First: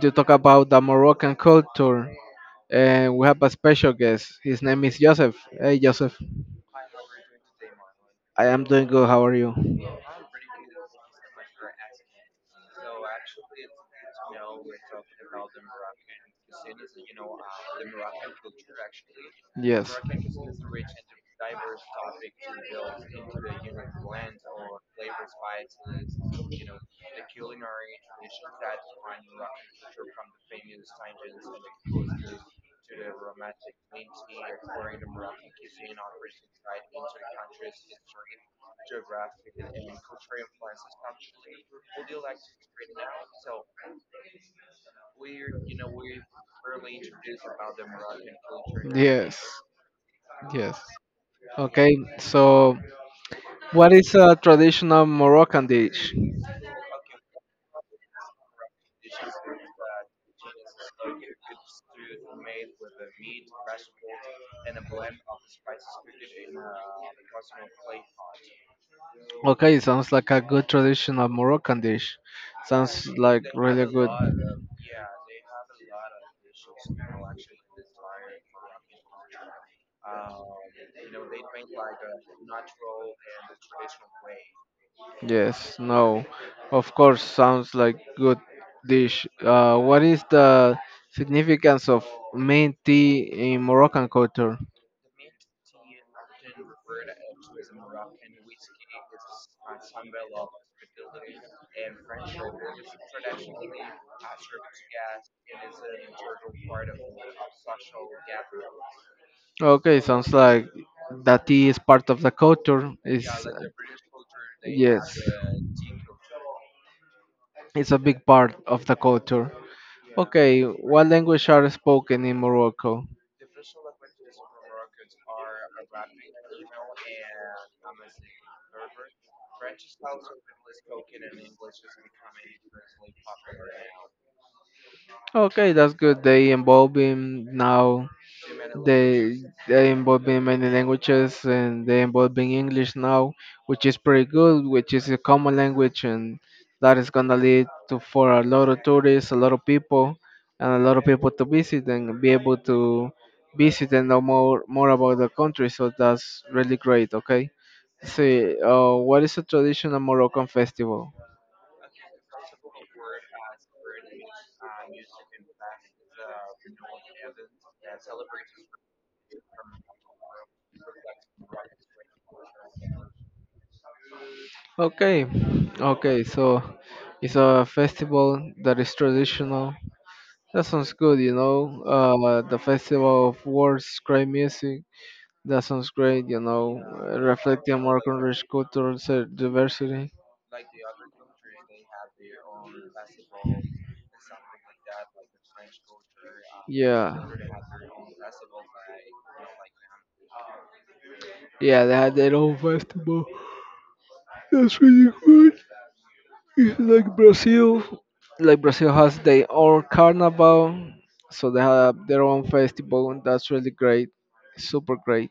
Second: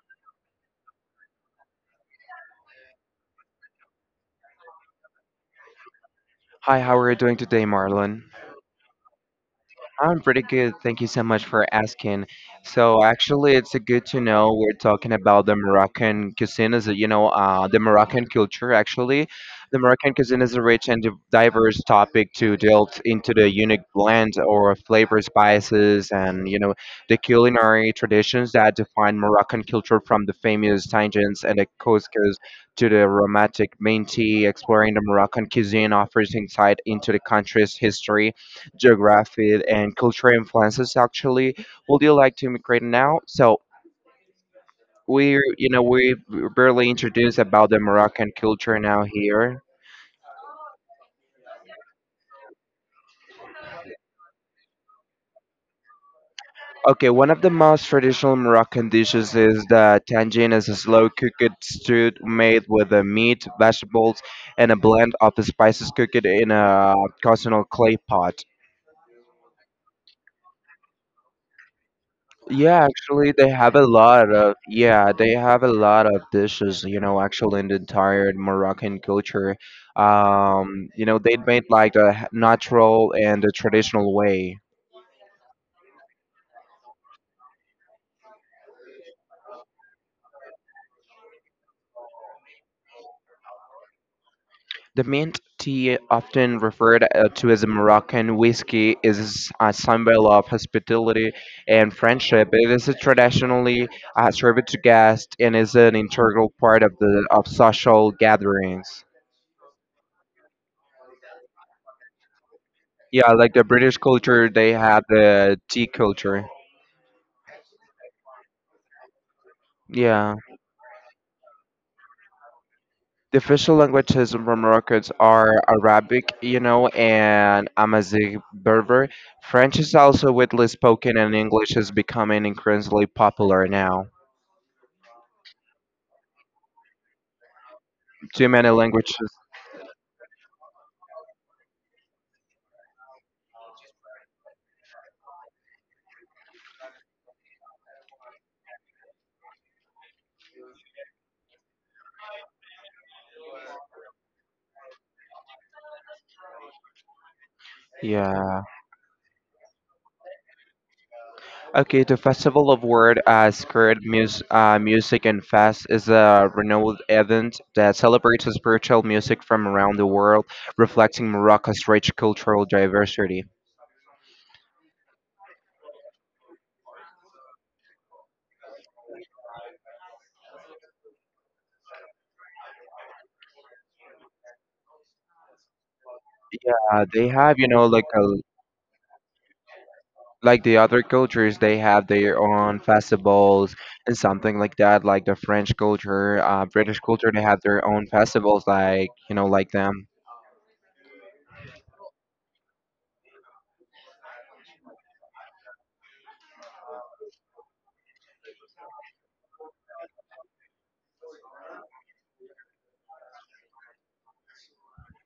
to talk about the Moroccan culture, and we have a special guest. His name is Joseph. Hey, Joseph. Hi, how are you doing today, Marlon? I am doing good. How are you? I'm pretty good. Thank you so much for asking. So actually, it's a good to know we're talking about the Moroccan cuisine, is the Moroccan culture. Actually, the Yes. Moroccan cuisine is a rich and diverse topic to delve into the unique blend or flavor spices and the culinary traditions that define Moroccan culture, from the famous tangents and the couscous to the romantic menti. Exploring the Moroccan cuisine offers insight into the country's history, geography and cultural influences. Actually, would you like to immigrate now? So we, we barely introduced about the Moroccan culture now Yes. here. Yes. Okay. So, what is a traditional Moroccan dish? Okay, one of the most traditional Moroccan dishes is the tagine. Is a slow cooked stew made with the meat, vegetables and a blend of the spices cooked in a cosmic clay pot. Okay, sounds like a good traditional Moroccan dish. Yeah, Sounds actually, like they have really a good. lot of, yeah, they have a lot of dishes, you know, actually in the entire Moroccan culture. You know, they made like a natural and a traditional way. Yes, no, of course, sounds like good dish. What is the significance of mint tea in Moroccan culture? The mint tea, often referred to as a Moroccan whiskey, is a symbol of hospitality and friendship. It is a traditionally served to guests and is an integral part of the of social gatherings. Okay, sounds like that tea is part of the culture. Yeah, Is Yeah, like the British culture, they had yes, the tea culture. it's a big part of the culture. Yeah. Okay, what language are spoken in Morocco? The official languages for Morocco are Arabic, you know, and Amharic Berber. French is also widely spoken, and English is becoming increasingly popular now. Okay, that's good. They involving now. Too many They languages. they involving many languages and they involving English now, which is pretty good, which is a common language, and that is gonna lead to for a lot of tourists, a lot of people, and a lot of people to visit and be able to visit and know more about the country. So that's really great. Okay, see, Yeah. What is a traditional Moroccan festival? Okay, the Festival of Word, Skirt, Music, and Fest is a renowned event that celebrates spiritual music from around the world, reflecting Morocco's rich cultural diversity. Okay, okay, so it's a festival that is traditional. That sounds good, you know. The festival of words, great music. That sounds great, you know, Yeah, they have, you reflecting know, more country's cultural diversity. like the other cultures, they have their own festivals and something like that. Like the French culture, British Yeah, culture, they have their own festivals, like you know, like them. yeah, they had their own festival. That's really good. Like Brazil, like Brazil has their own carnival, so they have their own festival, and that's really great, super great.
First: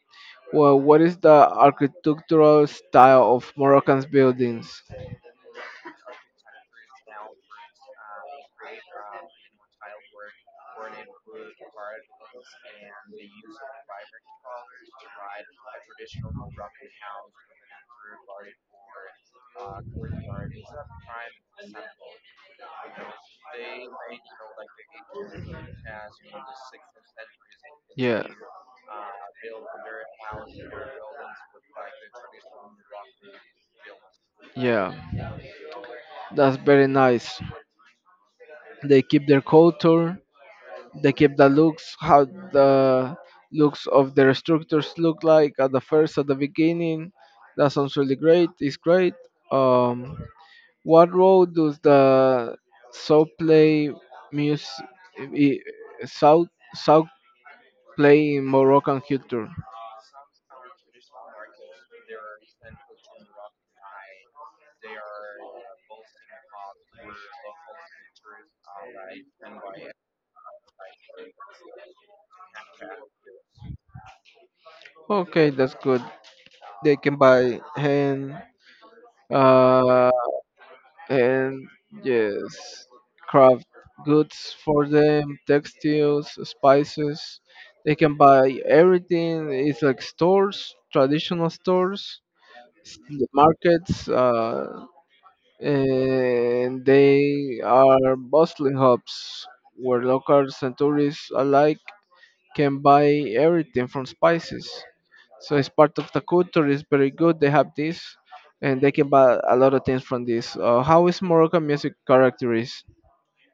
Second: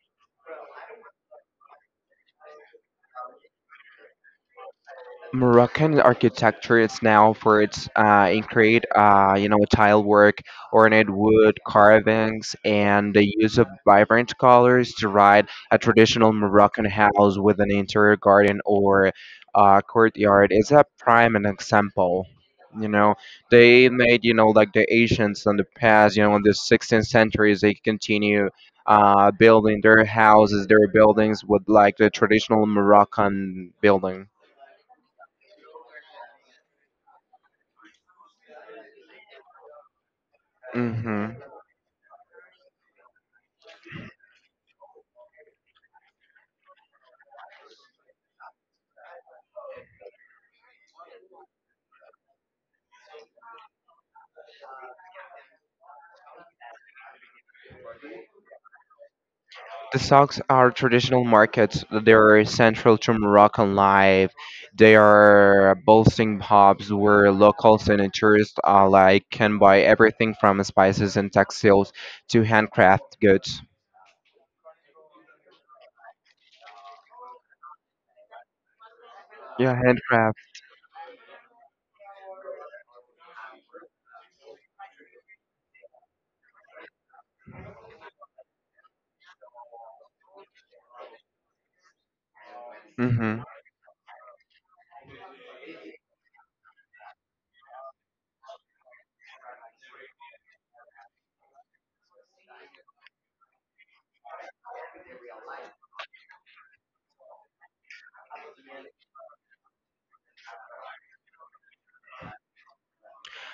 Well, what is the architectural style of Moroccan's buildings? Moroccan architecture is now for its intricate, you know, tile work, ornate wood carvings, and the use of vibrant colors to ride. A traditional Moroccan house with an interior garden or courtyard is a prime an example. You know, they made you know like the Asians in the past. You know, in the 16th centuries, they Yeah, continue building their houses, their buildings with like the traditional Moroccan building. yeah, that's very nice. They keep their culture. They Hmm. keep the looks, how the looks of their structures look like at the first, at the beginning. That sounds really great. It's great. Um, what role does the soul play music, i- south south play in Moroccan culture? The souks are traditional markets. They are central to Moroccan life. They are bustling pubs where locals and tourists alike can buy everything from spices and textiles to handcraft goods. Okay, that's good. They can buy hand. Yeah, Uh, handcraft. and yes, craft goods for them, textiles, spices. They can buy everything. It's like stores, traditional stores, s- Hmm. markets, and they are bustling hubs where locals and tourists alike can buy everything from spices. So it's part of the culture. It's very good. They have this, and they can buy a lot of things from this. How is Moroccan music characterized?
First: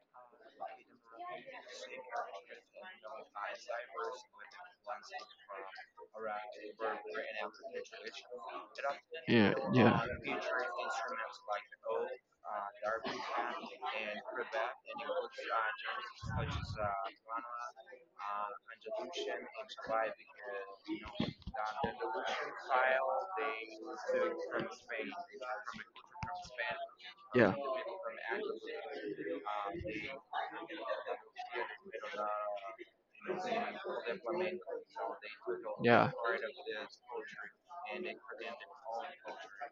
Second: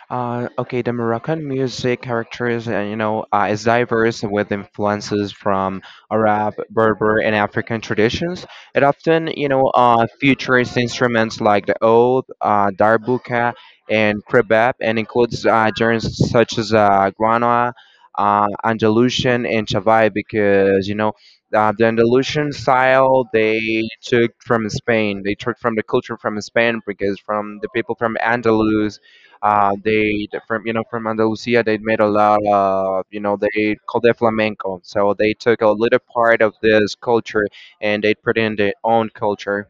Okay, the Moroccan music characters, you know, is diverse with influences from Arab, Berber, and African traditions. It often, you know, features instruments like the oud, darbuka, and krebab, and includes genres such as guana, Andalusian, and Chavai, because you know. The Andalusian style they took from Spain. They took from the culture from Spain because Yeah, yeah, from the people from Andalus, they, from you know, from yeah. Andalusia they made a lot of, you know, they called it flamenco. So they took a little Yeah. part of this culture and they put in their own culture.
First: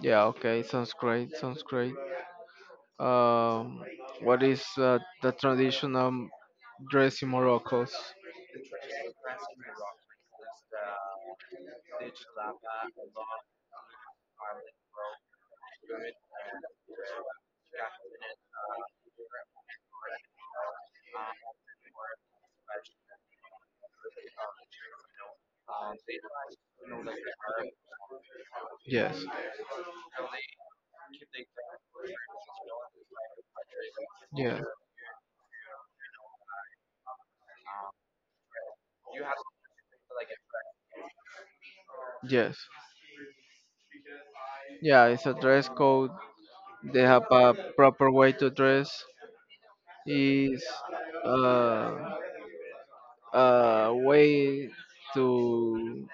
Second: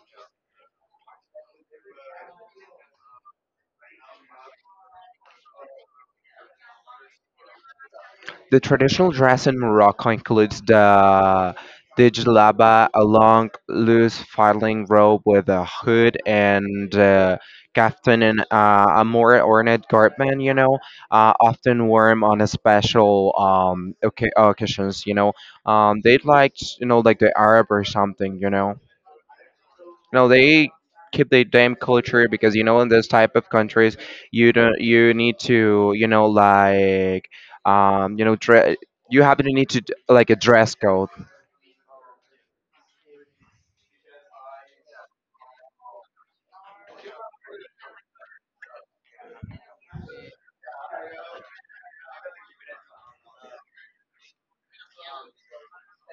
Yeah. Okay. Sounds great. Sounds great. Um, what is the traditional dress in Morocco? The traditional dress in Morocco includes the jilaba, a long, loose, filing robe with a hood and kaftan, and a more ornate garment. You know, often worn on a special occasions. You know, they'd like you know like the Arab or something. You know. Yes. No, they keep their damn culture because you know in this type of countries you Yeah. don't, you need to, you know, like, you know, you have to like a dress code. Yes. Yeah. It's a dress code. They have a proper way to dress. Is uh, a way to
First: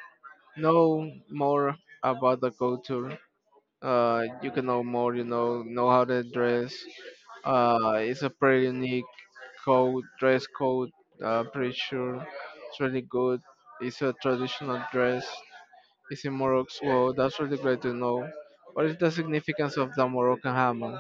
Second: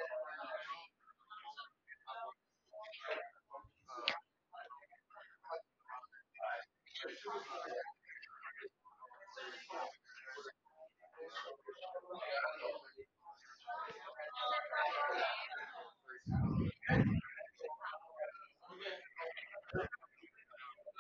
know more about the culture, you can know more, you know how to dress. It's a pretty unique code, dress code. Pretty sure it's really good. It's a traditional dress. It's in Morocco, so that's really great to know. What is the significance of the Moroccan hammer?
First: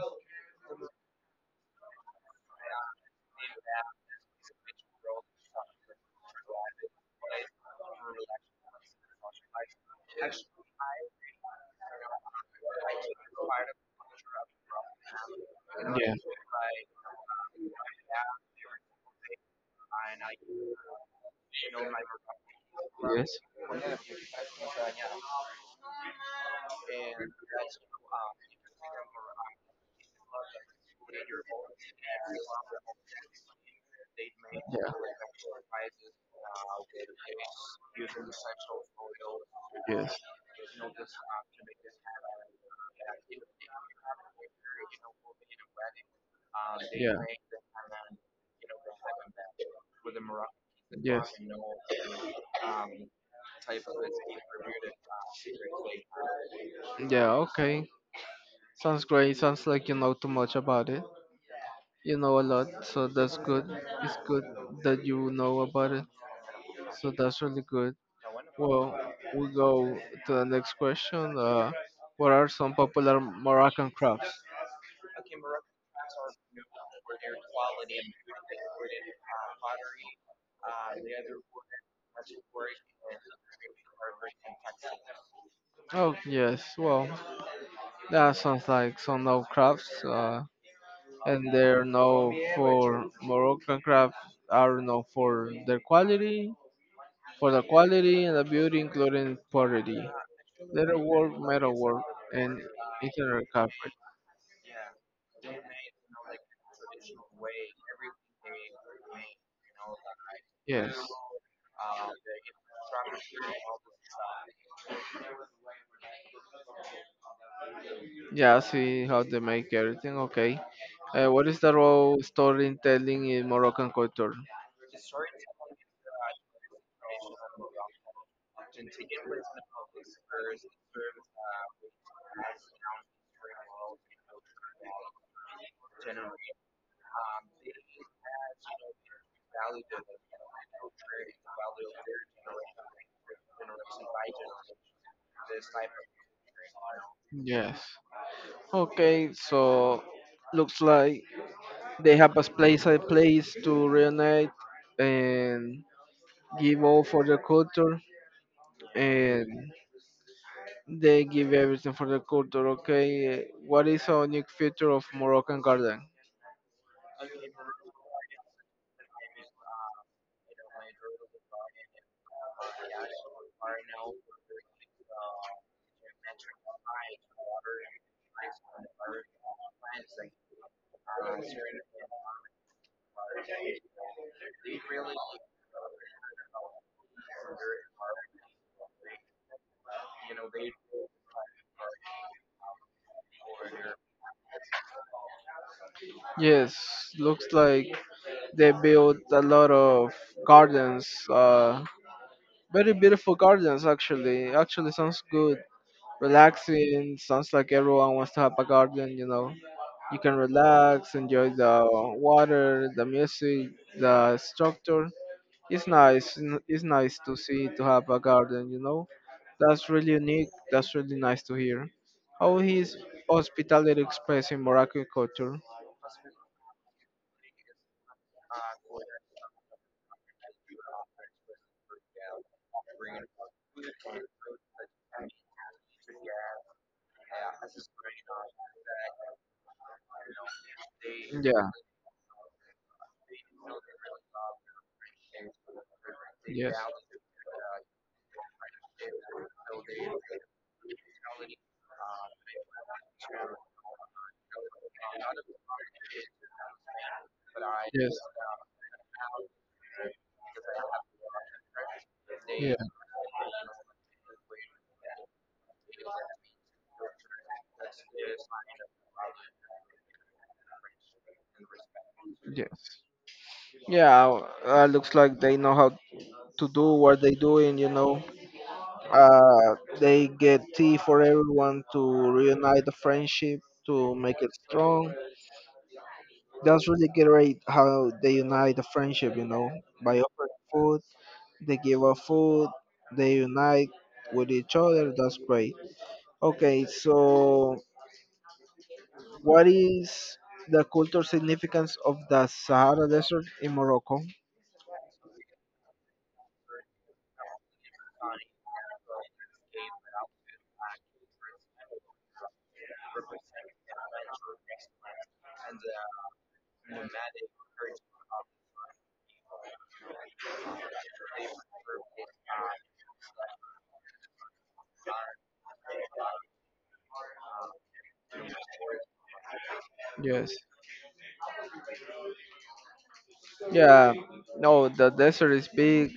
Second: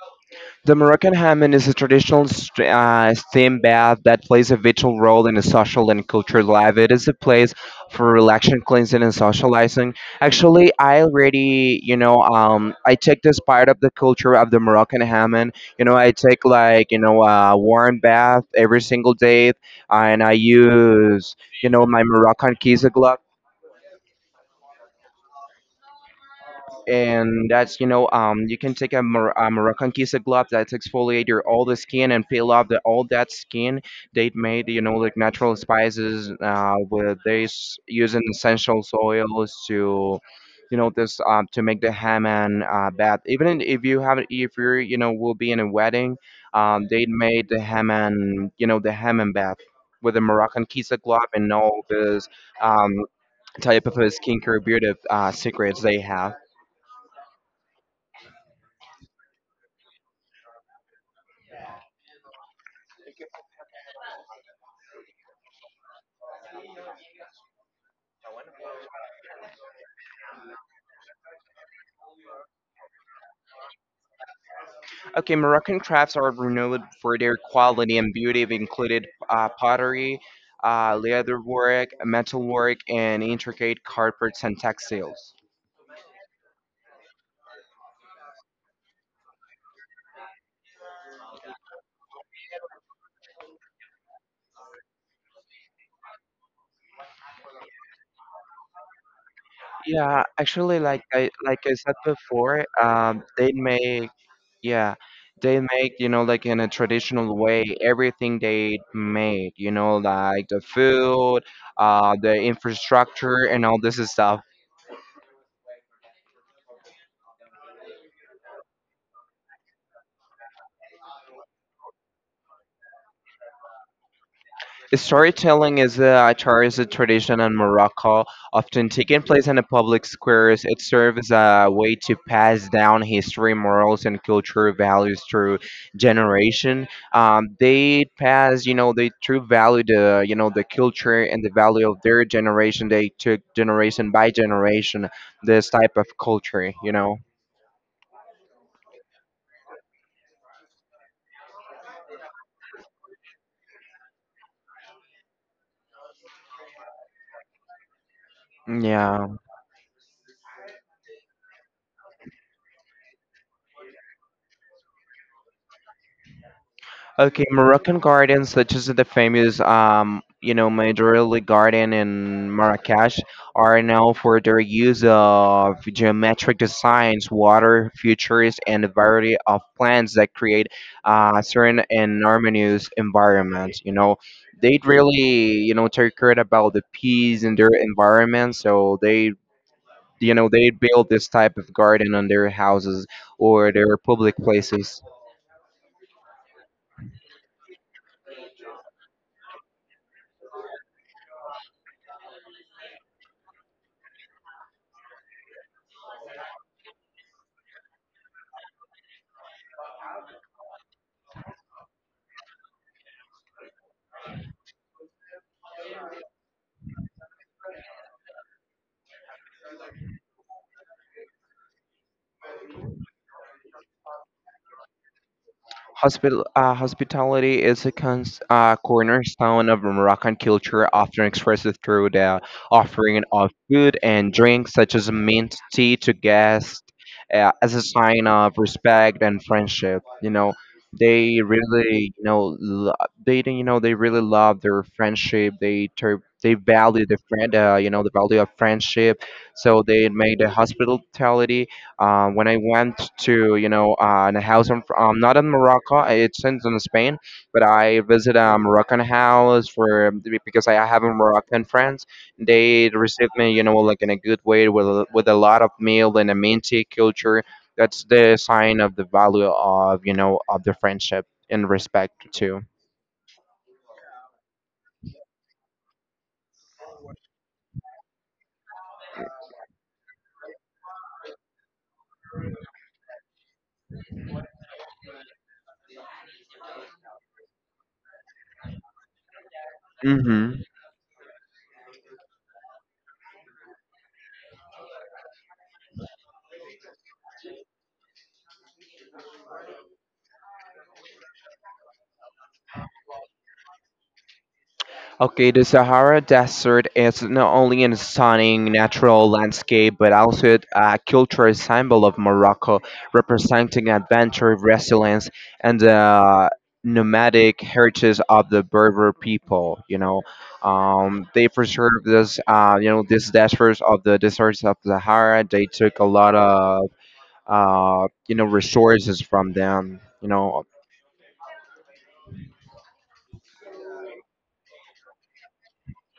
The Moroccan Hammam is a traditional steam bath that plays a vital role in the social and cultural life. It is a place for relaxation, cleansing, and socializing. Actually, I already, you know, I take this part of the culture of the Moroccan Hammam. You know, I take like, you know, a warm bath every single day, and I use, you know, my Moroccan keys, Yeah. Yes and that's you know um, you can take a, a Moroccan kisa glove that exfoliate all the skin and peel off the all that skin. They made you know like natural spices with this, using essential oils to, you know, this to make the hammam bath. Even if you have, if you're you know will be in a wedding, they Yeah. made the hammam, you know, the hammam bath with a Moroccan kisa glove Yes. and Yeah. all this Yes. um type of skincare beauty secrets they have. Yeah. Okay. Sounds great. Sounds like you know too much about it. You know a lot, so that's good. It's good that you know about it. So that's really good. Well, we go to the next question. What are some popular Moroccan crafts? Okay, Moroccan crafts are renowned for their quality and beauty. They included pottery, leatherwork, metalwork, and intricate carpets and textiles. Oh yes, well that sounds like some no crafts, and they're known for Moroccan crafts are known for their quality, for the quality and the beauty, including pottery, Yeah, actually, like I leatherwork, like I said metalwork, and before, interior they craft. make, yeah, they make you know like in a traditional way everything they made. You know, like the Yes, food, the infrastructure, and all this stuff. yeah, I see how they make everything. Okay, what is the role storytelling in Moroccan culture? Storytelling is a cherished tradition in Morocco, often taking place in the public squares. It serves as a way to pass down history, morals, and cultural values through generation. They pass, you know, they true value the, you know, the culture and the value of their generation. They took generation by generation this type of culture, you know. Yes. Okay, so looks like they have a place to reunite and give all for the culture Yeah. and they give everything for the culture. Okay, what is a unique feature of Moroccan garden? Okay, Moroccan gardens, such as the famous, you know, Majorelle Garden in Marrakesh, are known for their use of geometric designs, water features, and a variety of plants that create serene and harmonious environments. You know, they really, you know, take care about the peace in their environment, so they, you know, they build this type of garden on their houses or their public places. Yes, looks like they built a lot of gardens. Very beautiful gardens actually. Actually sounds good. Relaxing. Sounds like everyone wants to have a garden, you know. You can relax, enjoy the water, the music, the structure. It's nice. It's nice to see to have a garden, you know. That's really unique. That's really nice to hear. How is hospitality expressed in Moroccan culture? Hospitality is a cornerstone of Moroccan culture, often expressed through the offering of food and drinks such as mint tea to guests as a sign of respect and friendship. You know, they Yeah. really, you know, they you know they really love their friendship. They they Yes. value the friend, you know, the value of friendship. So they made the hospitality when I went to you know a house, in, not in Morocco, it's in Spain, but I Yes. visited a Moroccan house for, because I have a Moroccan friends. They received me, you know, like in a good way with with a lot of meal and a minty culture. That's the sign of the value of you know of the friendship and respect too. Yes. Yeah. Looks like they know how to do what they doing. They get tea for everyone to reunite the friendship to make it strong. That's really great how they unite the friendship. You know, by offering Hmm. food, they give up food, they unite with each other. That's great. Okay, so what is the cultural significance of the Sahara Desert in Morocco? Okay, the Sahara Desert is not only a stunning natural landscape but also a cultural symbol of Morocco, representing adventure, resilience, and the nomadic heritage of the Berber people. You know, they preserved this, you know, this deserts of the deserts of Sahara. They took a lot of, you know, resources from them. You Yes. know, Yeah. No, the desert is big.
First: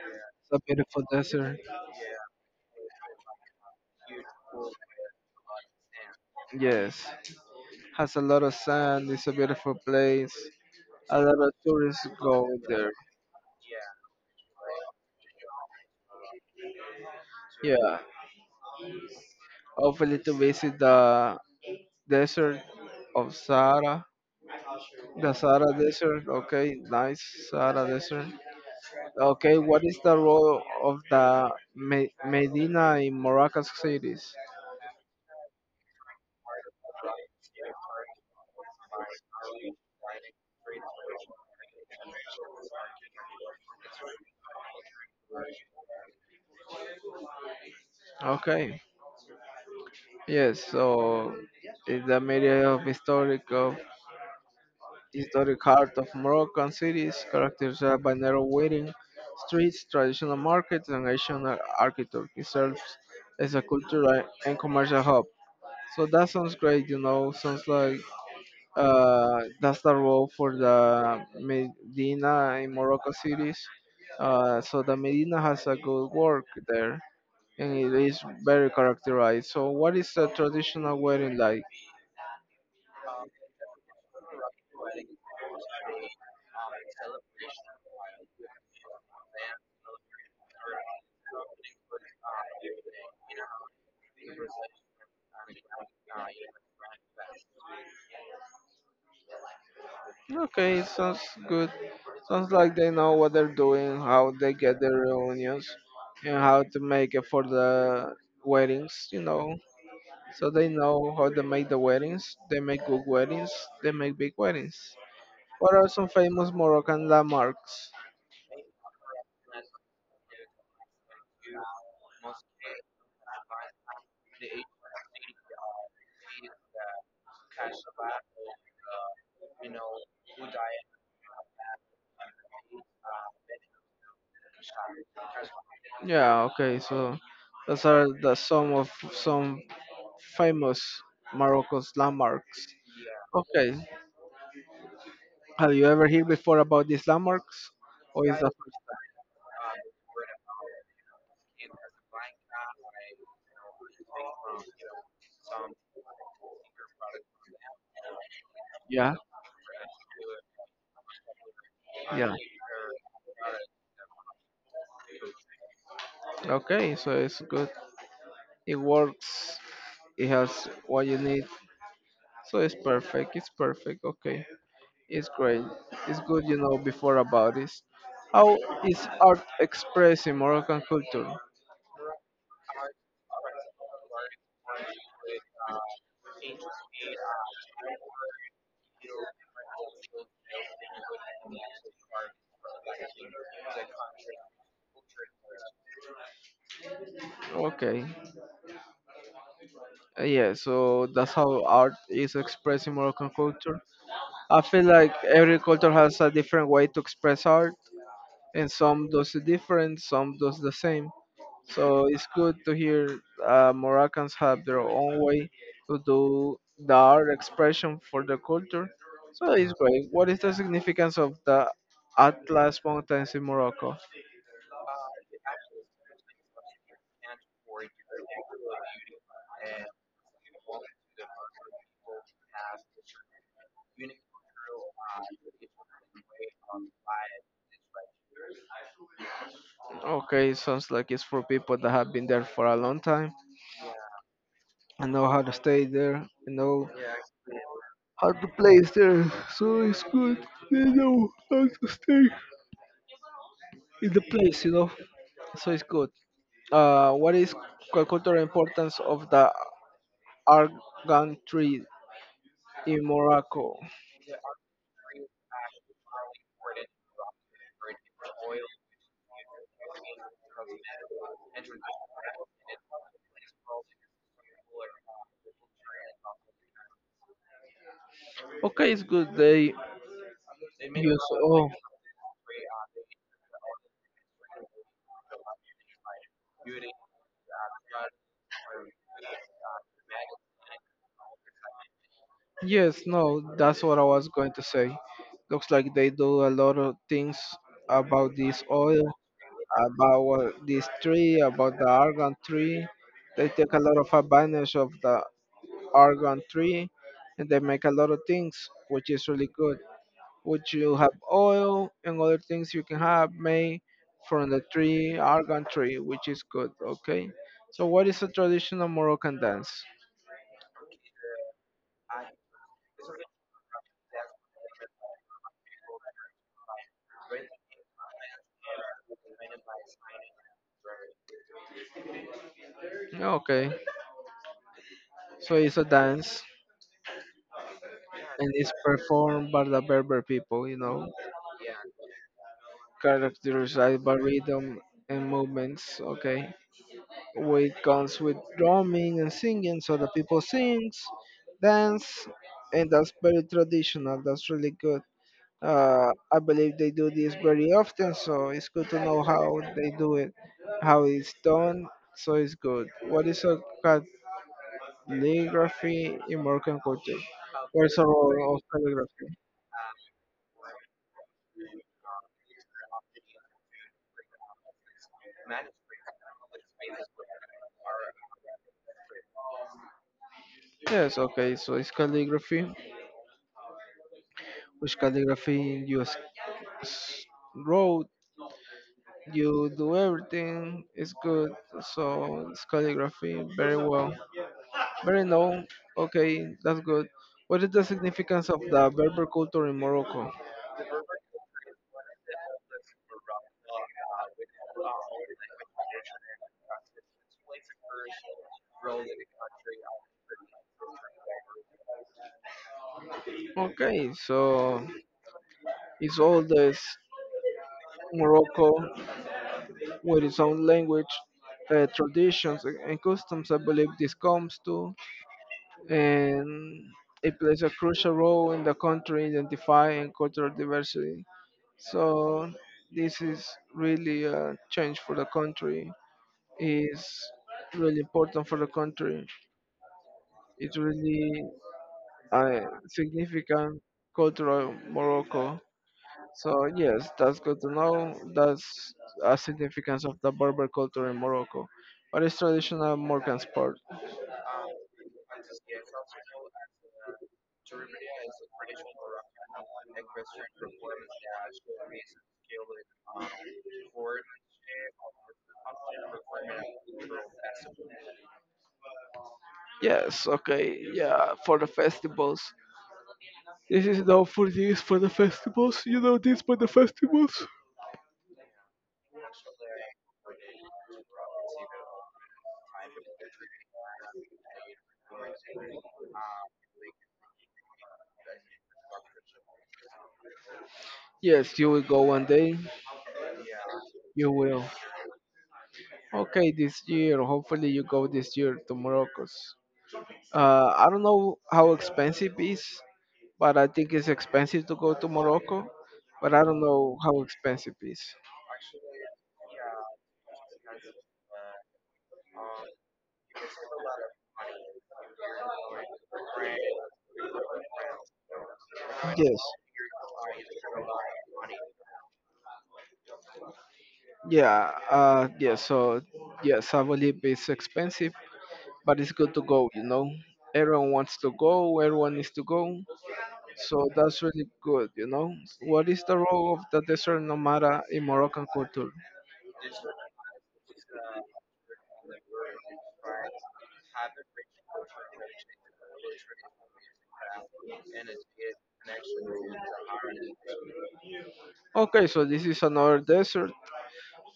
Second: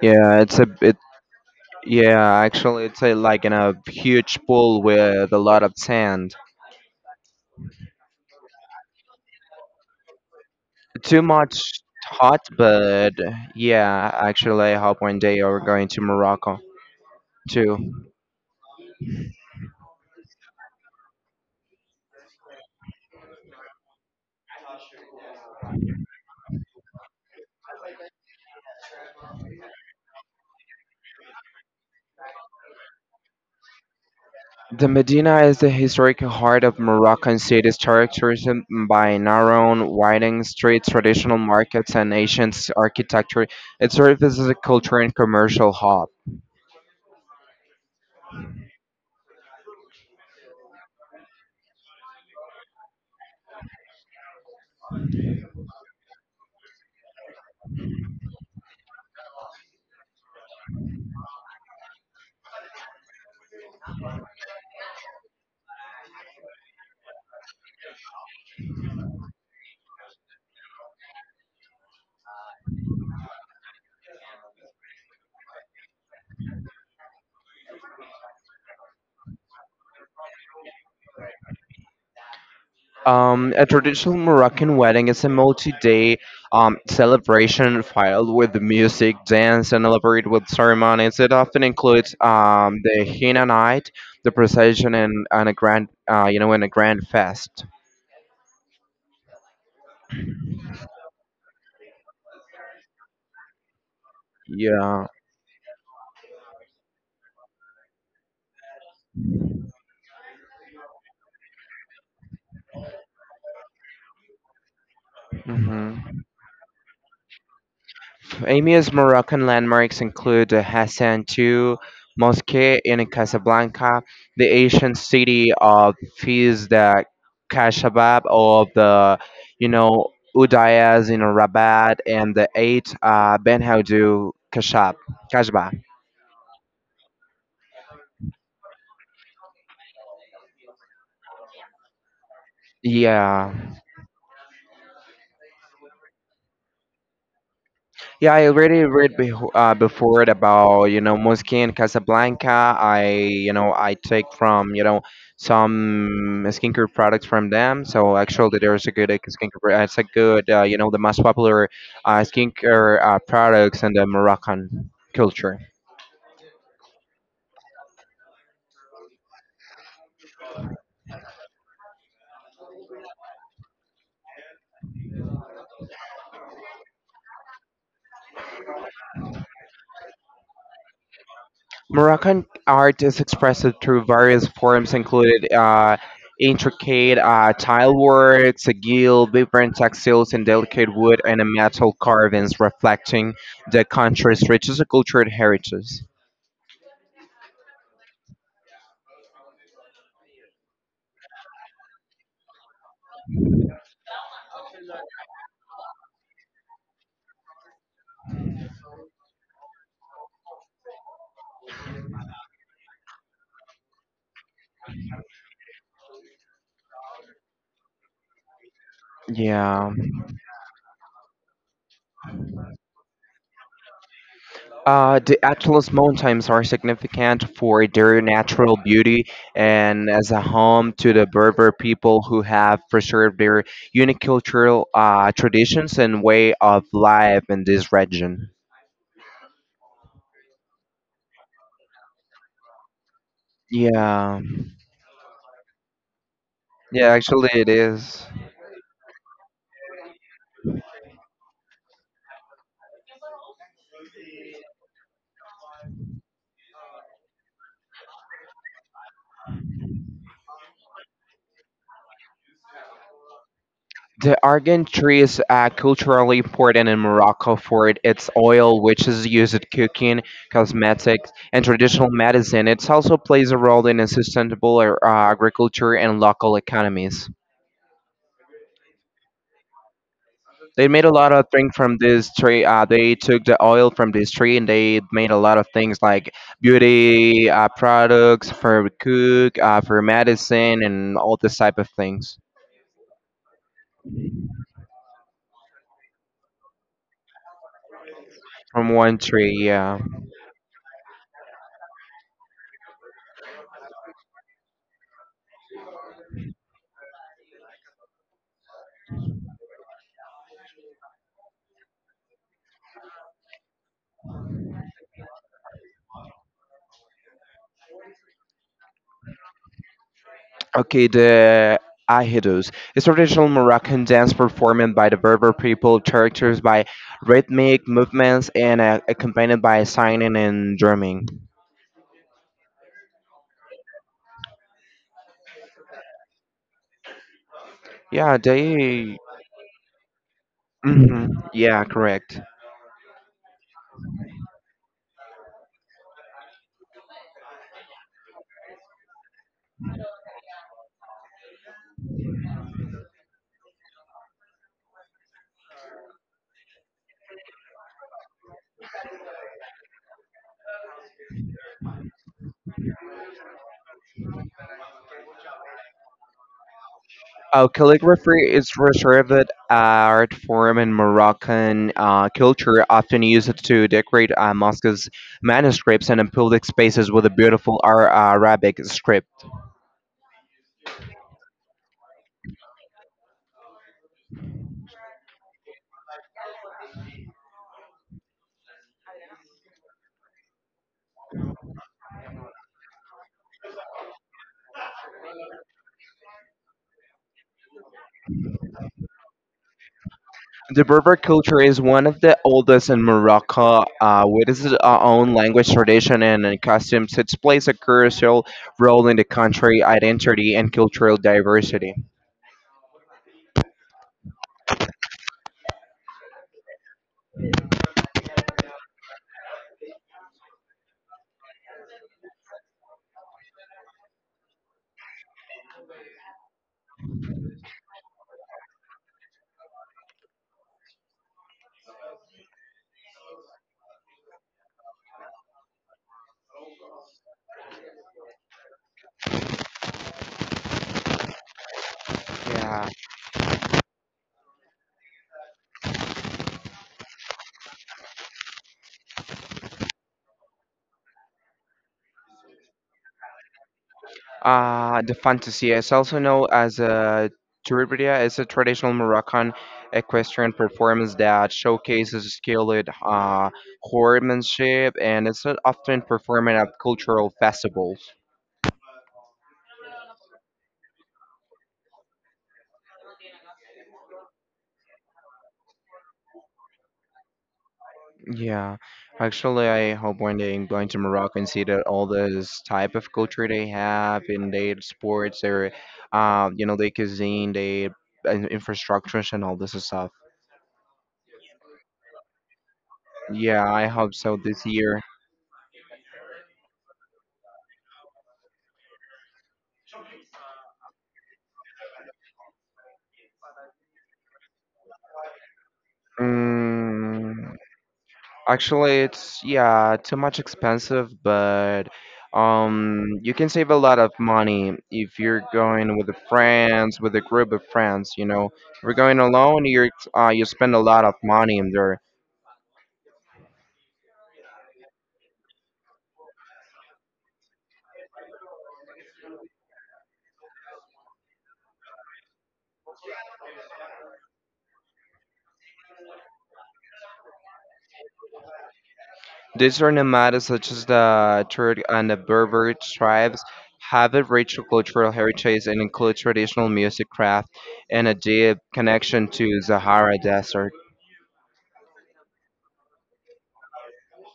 yeah, A beautiful desert. yeah, actually, it's like in a huge pool with a lot of sand. Yes. Has a lot of sand. It's a beautiful place. A Too lot of much tourists hot, go there. but yeah, actually, I hope one day we're going to Morocco too. Yeah. Hopefully to visit the desert of Sahara. The Sahara Desert. Okay. Nice. Sahara Desert. Okay. What is the role of the Medina in Morocco's cities? The Medina is the historic heart of Moroccan cities, characterized by narrow, winding streets, traditional markets, and ancient architecture. It serves as a cultural and commercial hub. Okay. Yes. So in the area of historic heart of Moroccan cities, characterized by narrow winding streets, traditional markets, and ancient architecture, it serves as a cultural and commercial hub. So that sounds great. You know, sounds like that's the role for the Medina in Morocco cities. So the Medina has a good work there and it is very characterized. So, what is a traditional wedding like? A traditional Moroccan wedding is a multi-day celebration filled with music, dance, and elaborate with ceremonies. It often includes the henna night, the procession, and a grand, you know, and a grand fest. Okay, sounds good. Sounds like they know what they're doing, how they get their Yeah. reunions, and how to make it for the weddings, you know. So they know how to make the weddings. They make good weddings. They make big weddings. What are some Hmm. famous Moroccan landmarks? Emia's Moroccan landmarks include the Hassan II Mosque in Casablanca, the ancient city of Fez, the Kashabab of the, you know, Udayas in Rabat, and the eight Ben Haudou Kashba. Yeah, okay, so those are the some of some famous Morocco's landmarks. Yeah. Okay, have you ever heard before about these landmarks? Or Yeah, is I the first already time? read beho before it about, you know, Musky and Casablanca. I, you know, I take from, you know, some skincare products from them. So actually, there's a good Yeah, skincare. It's a good, you know, the most popular yeah. skincare products in the Moroccan culture. Okay, so it's good. It works. It has what you need. So it's perfect. It's perfect. Okay, it's great. It's good you know before about this. How is art expressed in Moroccan culture? Moroccan art is expressed through various forms, including intricate tile work, sigil, vibrant textiles, and delicate wood and metal carvings, reflecting the country's rich cultural heritage. Okay, yeah, so that's how art is expressing Moroccan culture. I feel like every culture has a different way to express art, and some does it different, some does the same. So it's good to hear Moroccans have their own way to do the art expression for their culture. So it's Yeah. great. What is the significance of the Atlas Mountains in Morocco? The Atlas Mountains are significant for their natural beauty and as a home to the Berber people who have preserved their unique cultural traditions and way of life in this region. Okay, sounds like it's for people that have been there for a long time Yeah, and know how to stay there, you know yeah, actually it is. how to place there. So it's good. They know how to stay in the place, you know. So it's good. What is cultural importance of the argan tree in Morocco? The argan tree is culturally important in Morocco for its oil, which is used in cooking, cosmetics, and traditional medicine. It also plays a role in sustainable agriculture and local economies. Okay, it's good. They They made a use lot of oh things from this tree. They took the oil from this tree and they made a lot of things like beauty products for cook, for medicine, and all this type of things yes, no, that's what I was going to say. Looks like they do a lot of things about this from oil one tree. Yeah. about this tree, about the argon tree. They take a lot of advantage of the argon tree, and they make a lot of things, which is really good. Which you have oil and other things you can have made from the tree, argan tree, which is good. Okay. So what is a traditional Moroccan dance? Okay, the Ahidos is a traditional Moroccan dance performed by the Berber people, characterized by rhythmic movements and accompanied by singing and drumming. Okay. So it's a dance, Yeah, and it's they. performed by the Berber people. You know, Mhm, yeah, correct. characterized by rhythm and movements. Okay, we comes with drumming and singing, so the people sings, dance, and that's very traditional. That's really good. I believe they do this very often, so it's good to know how they do it, how it's done. So it's good. What is a calligraphy in Moroccan culture? What's the Calligraphy role of is calligraphy? reserved art form in Moroccan culture, often used to decorate mosques, manuscripts, and in public spaces with a beautiful Arabic script. Yes, okay, so it's calligraphy. Which calligraphy you wrote? You do everything. It's good. So it's calligraphy. Very well. Very no. Okay, that's good. What is the significance of the Berber culture in Morocco? The Berber culture is one of the oldest in Morocco, with its own language tradition and customs. It plays a crucial role in the country identity and cultural diversity. Okay, so it's all this Morocco with its own language, traditions, and customs. I believe this comes to, and it plays a crucial role in the country identifying cultural diversity. So this is really a change for the country is really important for the country. It's really a Yeah. significant cultural Morocco. So yes, that's good to know. That's a significance of the Berber culture in Morocco. What is traditional Moroccan sport? The fantasia is also known as a Turbidia. It's a traditional Moroccan equestrian performance that showcases skilled horsemanship and it's often performed at cultural festivals. Yes, okay, yeah, for the festivals. This is now for the festivals. You know this for the festivals. Yeah, actually, I hope one day I'm going to Morocco and see that all this type of culture they have in their sports, their, you know, their cuisine, their infrastructures, and all this stuff. Yes, you will go one day. Yeah, I hope You so will. this year. Okay, this year. Hopefully, you go this year to Morocco. I don't know how expensive it is, but I think it's expensive to go to Morocco. But I don't know how Mm, expensive it is. actually, it's, yeah, too much expensive, but you can save a lot of money if you're going with the friends, with a group of friends. You know, if you're going Yes, alone, you're you spend a lot of money in there. yeah, yeah. So yes, I believe it's expensive, but it's good to go. You know, everyone wants to go. Everyone needs to go. So that's really good. You know, what is the role of the desert nomada in Moroccan culture? These are nomadic, such as the Turk and the Berber tribes, have a rich cultural heritage and include traditional music, craft, and a deep connection to Sahara Desert. Okay, so this is another desert.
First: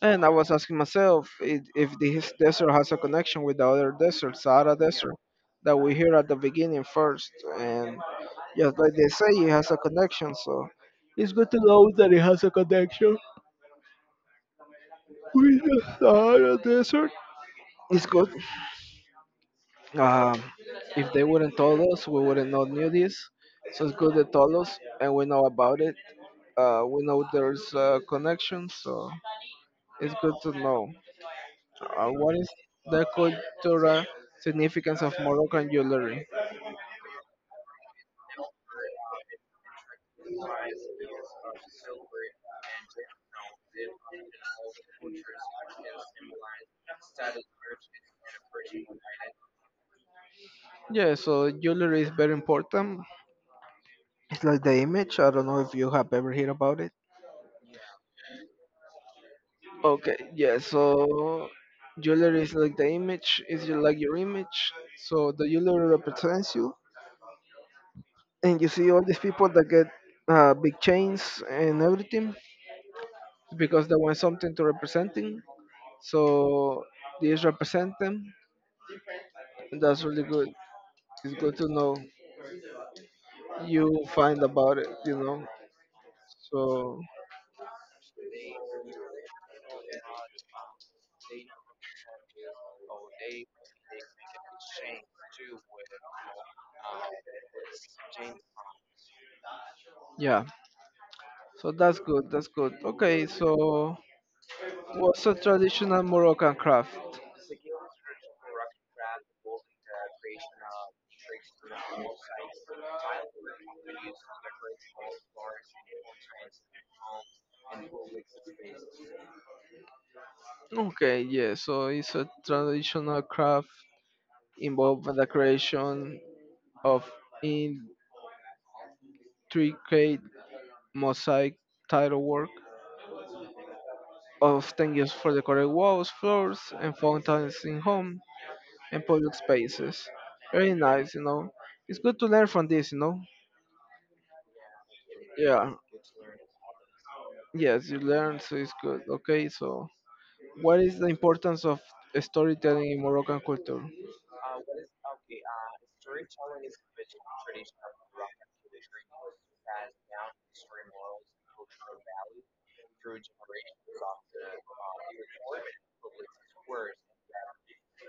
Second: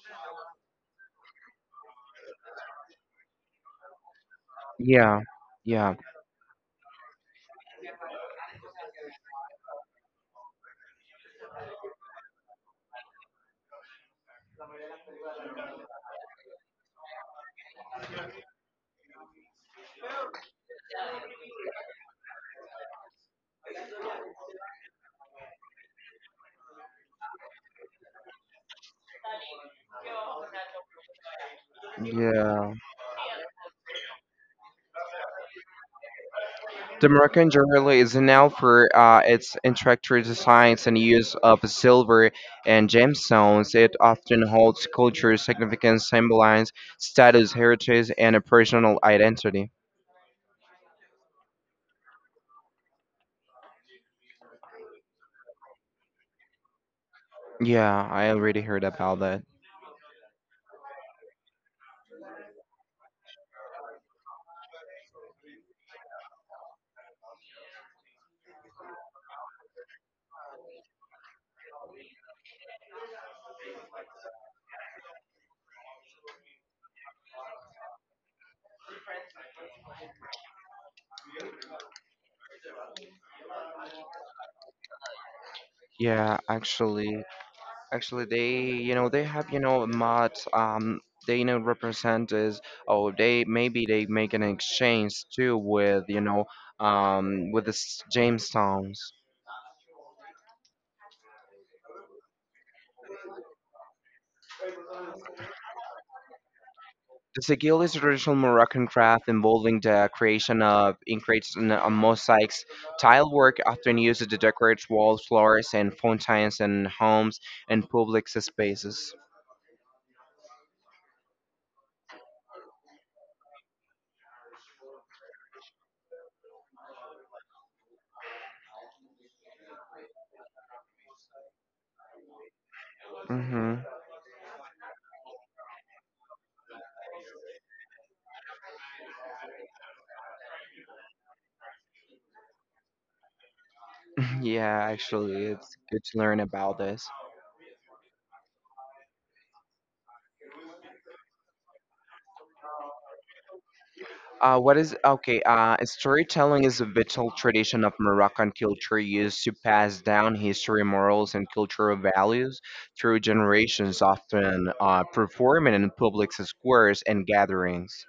And I was asking myself if this desert has a connection with the other desert, Sahara Desert, Yeah, that we yeah, hear at the beginning first. And just like they say, it has a connection. So it's good to know that it has a connection with the Sahara Desert. It's good. Um, if they wouldn't told us, we wouldn't know knew this. So it's good they told us, and we know about it. We know there's a connection, so it's good to know. What is yeah. the cultural significance of Moroccan jewelry? The Moroccan jewelry is known for its intricate designs and use of silver and gemstones. It often holds cultural significance, symbolizes status, heritage, and a personal identity. Yeah, so jewelry is very important. It's like the image. I don't know if you have ever heard about it. Yeah, I already heard about that. Okay, yeah, so jewelry is like the image, is like your image. So the jewelry represents you. And you see all these people that get big chains and everything because they want something to represent them. So these represent them. And that's really good. It's good to know. You find about it, you know. Yeah, So actually, they, you know, they have, you know, mods. They, you know, represent is, oh, they maybe they make an exchange too with, you know, with the Jamestones. yeah, so that's good. That's good. Okay, so what's a traditional Moroccan craft? The sigil is a traditional Moroccan craft involving the creation of intricate mosaics, tile work often used to decorate walls, floors, and fountains in homes and public spaces. Okay, yeah. So it's a traditional craft involving the creation of intricate mosaic tile work, Mm-hmm. often used for decorating walls, floors, and fountains in home and public spaces. Very nice, you know. It's good to learn from this, you know. Yeah, actually, Yeah. it's good to learn about this. Yes, you learn, so it's good. Okay, so what is the importance of storytelling in Moroccan culture? What is okay? Storytelling is a vital tradition of Moroccan culture used to pass down history, morals, and cultural values through generations, often performing in public squares and gatherings.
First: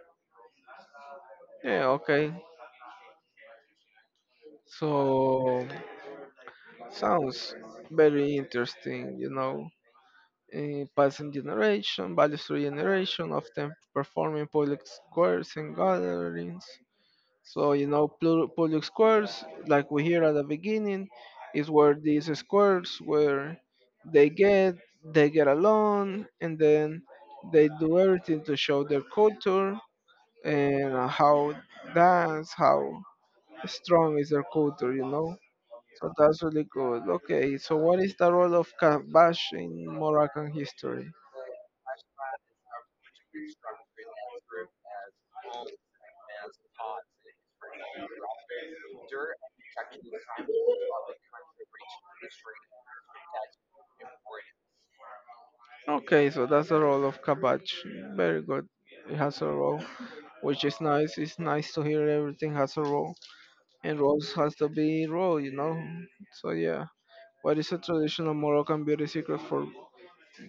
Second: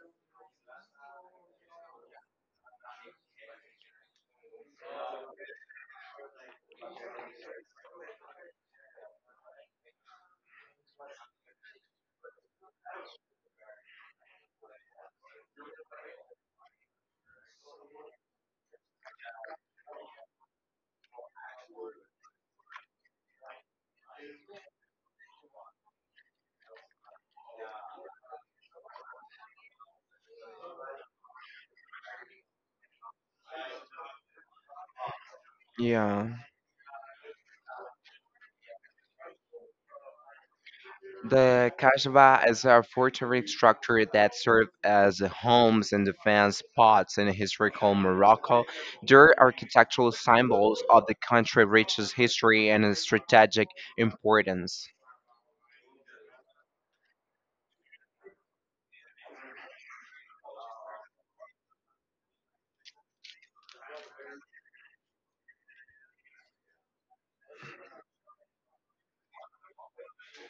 Yeah, okay. So sounds very interesting, you know. Eh, passing generation, value through generation, often performing public squares and gatherings. So you know, public squares, like we hear at the beginning, is where these squares where they get they get along, and then they do everything to show their culture and how that's how strong is their culture. You know, so Yeah. that's really good. Okay, so what is the role of Kabach in Moroccan history? The Kashaba is a fortified structure that served as homes and defense spots in historical Morocco. Their architectural symbols of the country reaches history and its strategic importance. Okay, so that's the role of Kabach. Very good. It has a role, which is nice. It's nice to hear everything has a role. And rose has to be raw, you know. So yeah, what is a traditional Moroccan beauty secret for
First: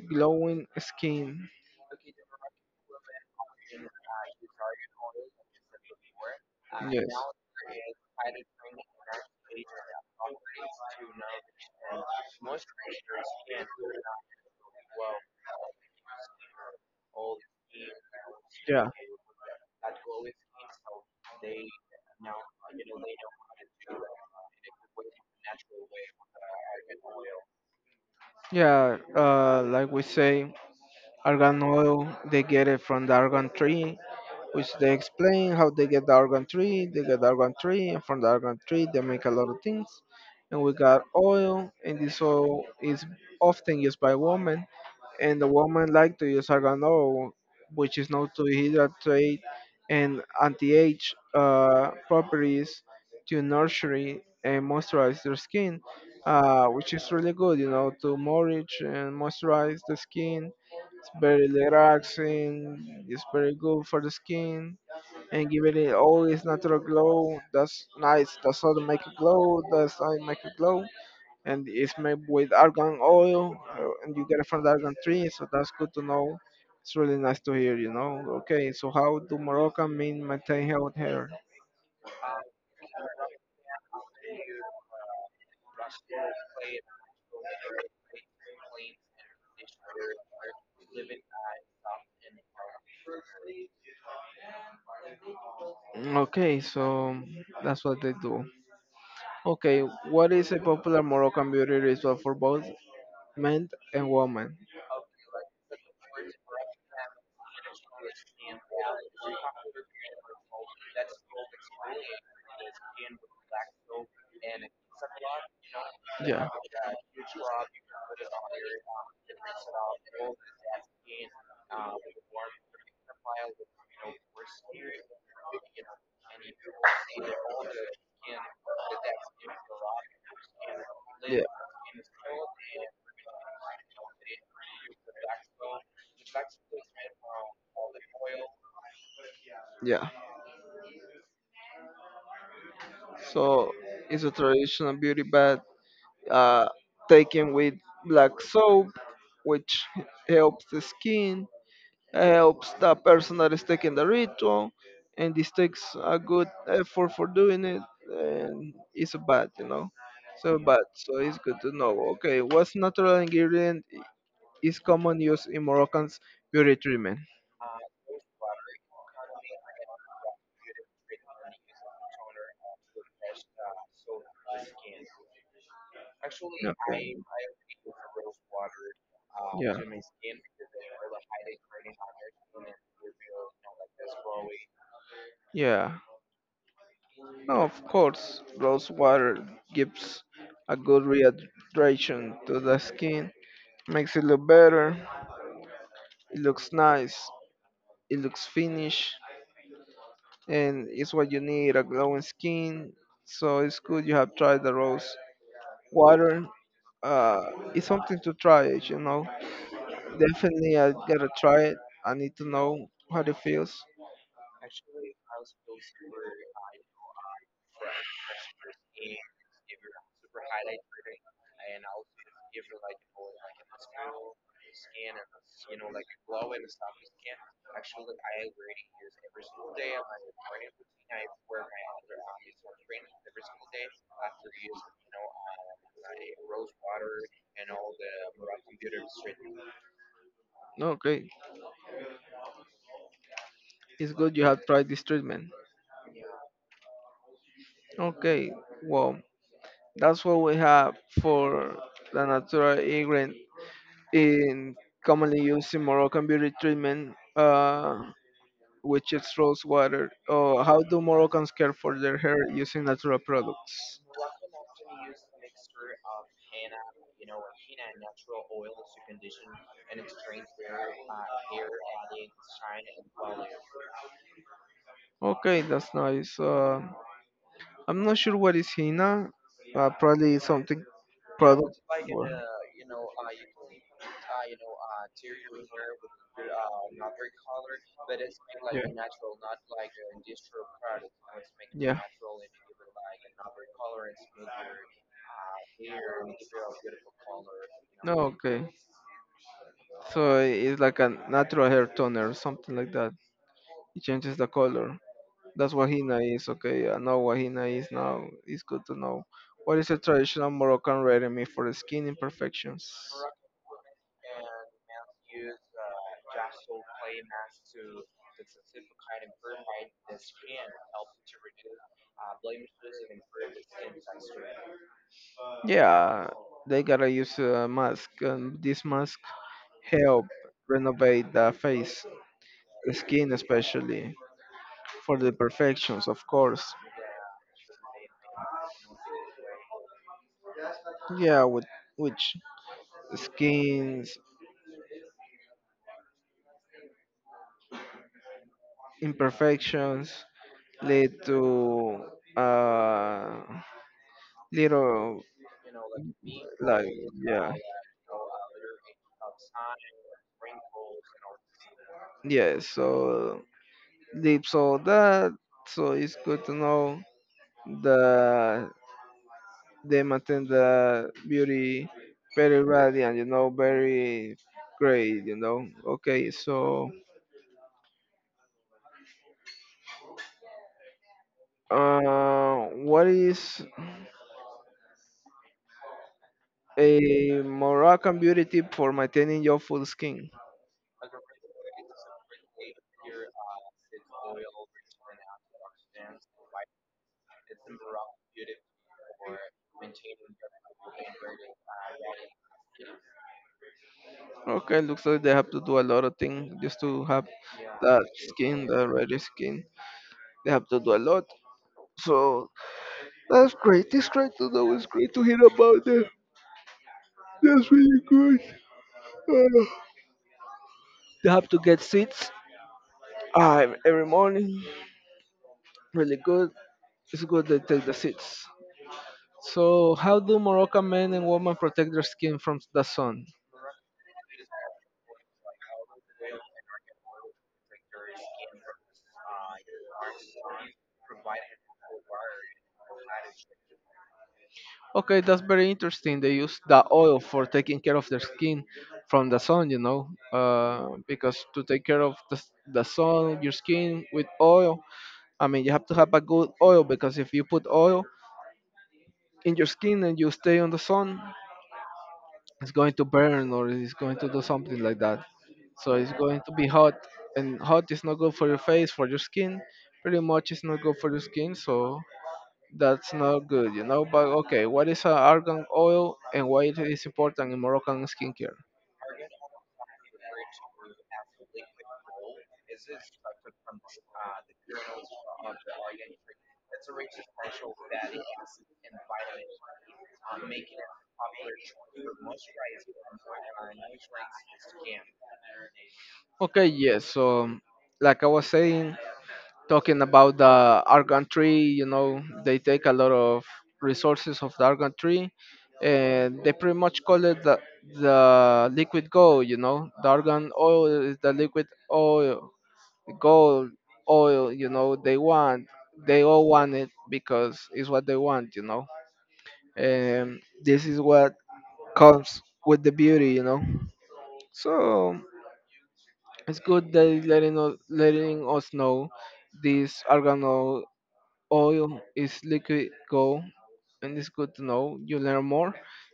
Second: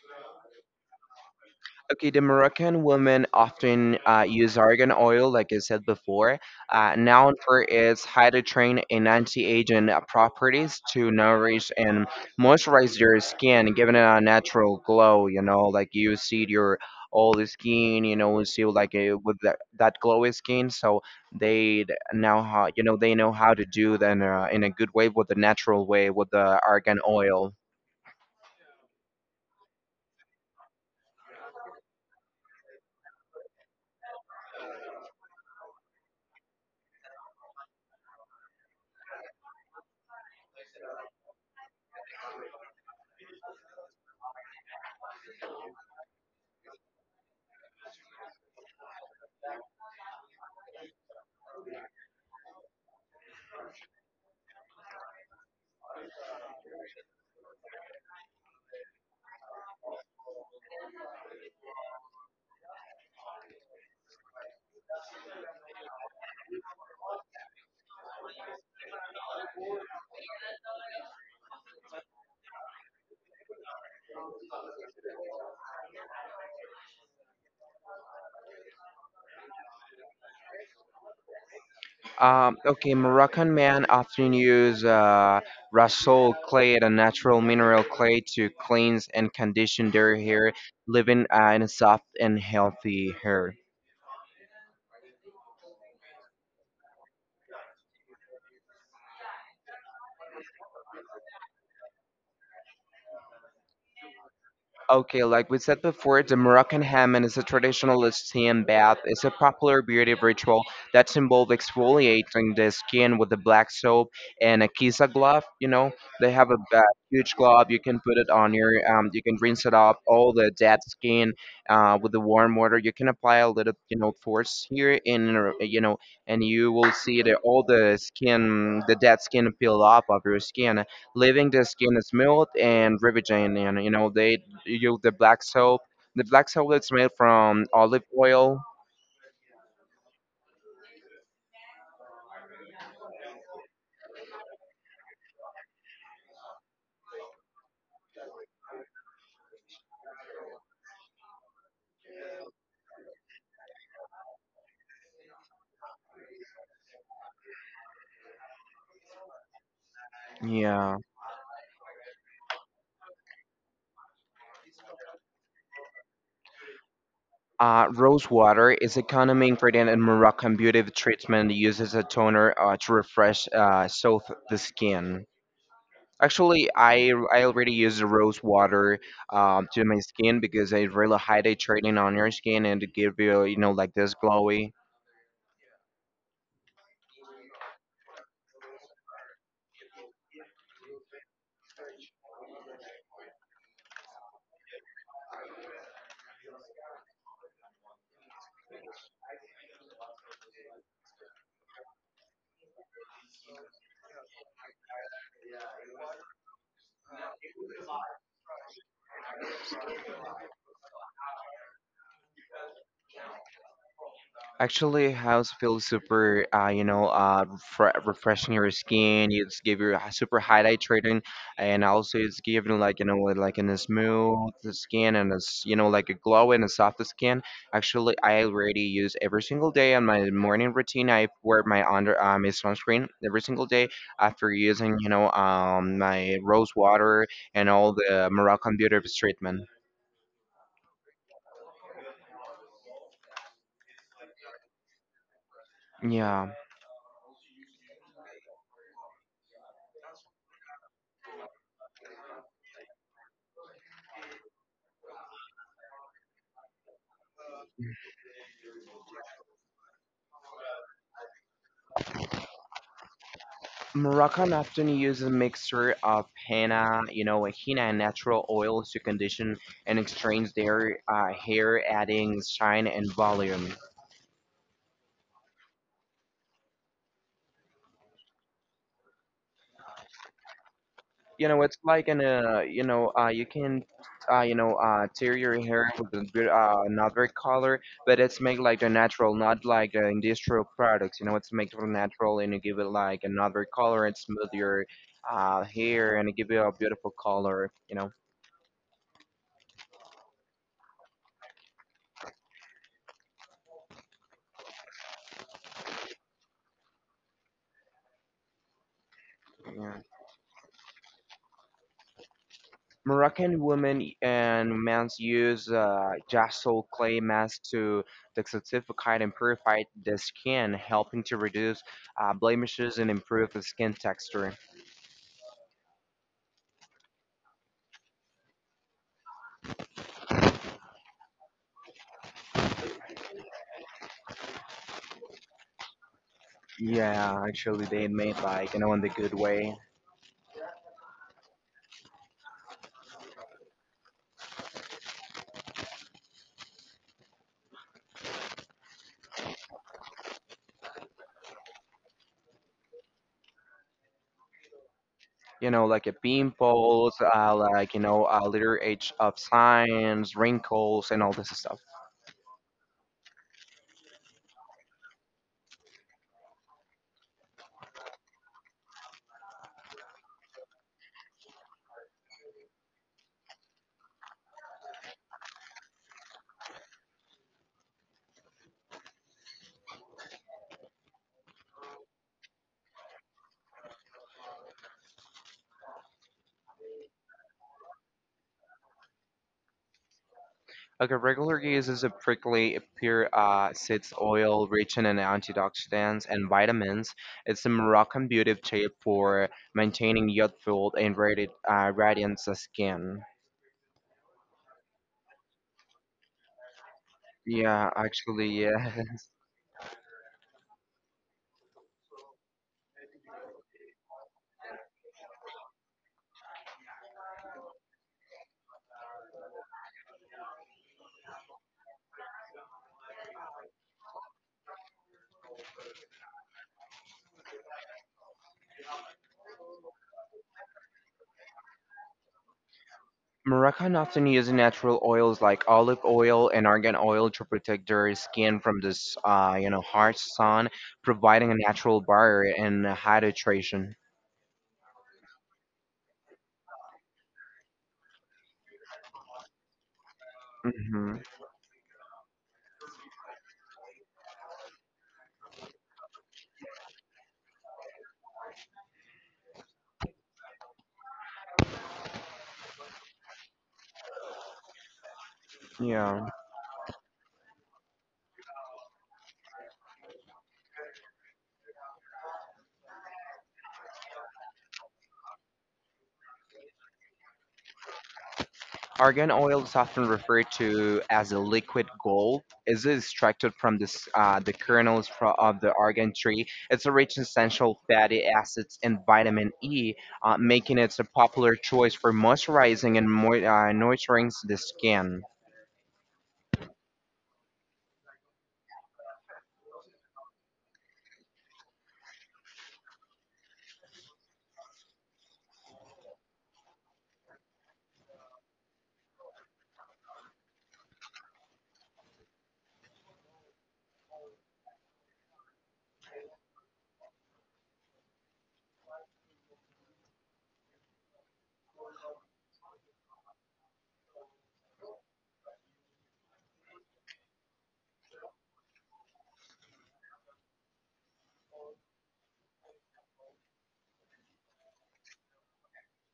glowing skin? Okay, the Moroccan women often use argan oil, like I said before, Yes, known for its hydrotrain and anti-aging properties to nourish and moisturize your skin, giving it a natural glow. You know, like you see your old skin, you know, you see yeah, like with that, that glowy skin. So they now, how, you know, they know how to do that in a, good way, with the natural way, with the argan oil. yeah. Like we say, argan oil. They get it from the argan tree, which they explain how they get the argan tree. They get the argan tree, and from the argan tree they make a lot of things. And we got oil, and this oil is often used by women and the woman like to use argan which is known to hydrate and anti-age properties to nurture it and moisturize their skin, which is really good, you know, to nourish and moisturize the skin. It's very relaxing, it's very good for the skin and giving it all its natural glow. That's nice. That's how to make it glow. That's how you make it glow and it's made with argan oil, and you get it from the argan tree. So that's good to know. It's really nice to hear, you know. Okay, so how do Moroccan men maintain health hair? Okay, Moroccan men often use rasool clay, a natural mineral clay, to cleanse and condition their hair, leaving in a soft and healthy hair. Okay, so that's what they do. Okay, what is a popular Moroccan beauty ritual for both men and women? Okay, like we said before, the Moroccan Hammam is a traditional steam bath. It's a popular beauty ritual that's involved exfoliating the skin with a black soap and a kisa glove. You know, Yeah. they Yeah. have a huge glove. You can put it on your, you can rinse it off, all the dead skin with the warm water. You can apply a little, you know, force here in, you know, and you will see that all the skin, the dead skin peel off of your skin, leaving the skin smooth and riveting, and you know they you use the black soap. The black soap is made from olive oil. Yeah. So it's a traditional beauty bath uh, taken with black soap, which helps the skin, helps the person that is taking the ritual, and this takes a good effort for doing it, and it's a bad, you know. So bad, Yeah. so it's good to know. Okay, what's natural ingredient is common use in Moroccan's beauty treatment? Rose water is a common ingredient in Moroccan beauty treatment used as a toner to refresh soothe the skin. Actually, I, Okay. I already use the rose water Yeah. to my skin because it's really hydrating on your skin and to give you, you know, like this glowy. Yeah, no, of course, rose water gives a good rehydration to the skin, makes it look better, it looks nice, it looks finished, and it's what you need a glowing skin. So it's good you have tried the rose water. Uh, it's something to try it, you know. Definitely, I gotta try it. I need to know how it feels. Actually, house feels super, you know, refreshing your skin. It's give you a super hydrating, and also it's giving like, you know, with, like in a smooth skin, and it's, you know, like a glow and a soft skin. Actually, I already use every single day on my morning routine. I wear my under my sunscreen every single day after using, you know, my rose water and all the Moroccan beauty treatment. Okay, it's good you have tried this treatment. Yeah. Okay, well, that's what we have for the natural ingredient in commonly used in Moroccan beauty treatment, which is rose water. Oh, how do Moroccans care for their hair using natural products? Moroccan often uses a mixture of henna, you know, henna and natural oils to condition and extract their hair, adding shine and volume. Okay, that's nice. I'm not sure what is henna. Probably something You know, it's like an, you know, you can, you know, tear your hair with a good, another color, but it's made like the natural, not like the industrial products. You know, it's made from natural, and you give it like another color and smooth your hair uh, and give it a beautiful color, you know. okay so it's like a natural hair toner or something like that it changes the color that's what Hina is, okay. I know what Hina is now. It's good to know. What is a Yeah. traditional Moroccan remedy for the skin imperfections? Moroccan women and men use jassol clay mask to detoxify and purify the skin, helping to reduce blemishes and improve the skin texture. Yeah, they gotta use a mask, and this mask help renovate the face, the skin especially, for the imperfections, of course. Yeah, actually, they made like, you know, in the good way. Yeah, with which skins imperfections lead to uh little You know, like a like pimples, yeah like, you know, a little age of signs, wrinkles, and all this stuff. yeah so deep. So that it's good to know that they maintain the beauty very radiant, you know, very great, you know. Okay, so what is a Moroccan beauty tip for maintaining your full skin? Okay, regular use is a prickly pear seeds oil rich in an antioxidants and vitamins. It's a Moroccan beauty tip for maintaining youthful and radiant skin. Okay, looks like they have to do a lot of things just to have Yeah, that actually, skin, that yeah. reddish skin. They have to do a lot. So that's great. It's great to know. It's great to hear about that. That's really good. They have to get seats every morning. Really good. It's good they take the seats. So, how do Moroccan men and women protect their skin from the sun? Moroccan often use natural oils like olive oil and argan oil to protect their skin from this, you know, harsh sun, providing a natural barrier and hydration. Okay, that's very interesting. They use the oil for taking care of their skin from the sun, you know, Hmm. because to take care of the sun, your skin with oil, I mean, you have to have a good oil because if you put oil in your skin and you stay on the sun, it's going to burn or it's going to do something like that. So it's Yeah. going to be hot, and hot is not good for your face, for your skin. Pretty much, it's not good for your skin, so that's not good, you know. But okay, what is argan oil and why it is important in Moroccan skincare? Argan oil is often referred to as a liquid gold. It is extracted from this, the kernels of the argan tree. It's a rich in essential fatty acids and vitamin E, making it a popular choice for moisturizing and nurturing the skin. Okay, yes. So, like I was saying, talking about the argan tree you know they take a lot of resources of the argan tree and they pretty much call it the liquid gold you know the argan oil is the liquid oil gold oil you know they want they all want it because it's what they want you know and this is what comes with the beauty you know so it's good that letting us know this argan oil. Oil is liquid gold and it's good to know you learn more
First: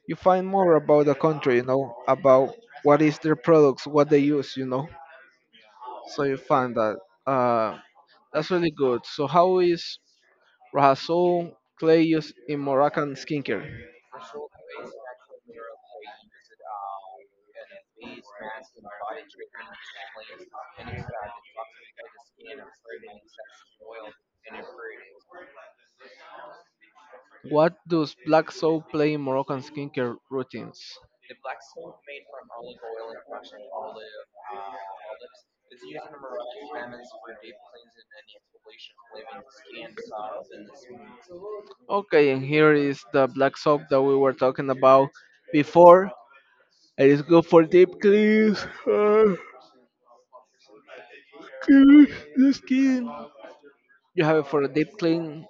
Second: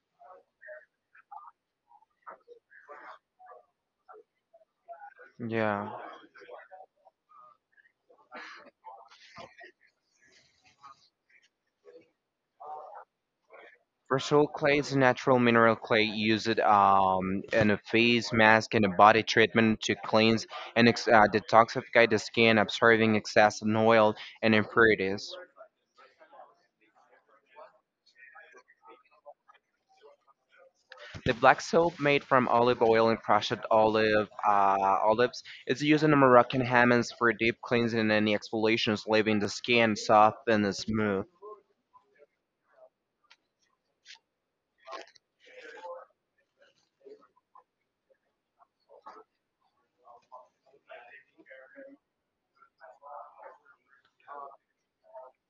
you find more about the country you know about what is their products what they use you know Yeah. so you find that uh, that's really good so how is Rasul clay used in Moroccan skincare? Versatile clay is a natural mineral clay used in a face mask and a body treatment to cleanse and detoxify the skin, absorbing excess oil and impurities. What does black soap play in Moroccan skincare routines? The black soap made from olive oil and crushed olive olives is used in Moroccan hammams for deep cleansing and exfoliations, leaving the skin soft and smooth. Okay and here is the black soap that we were talking about before it is good for deep cleans cleans the skin. You have it for a deep clean.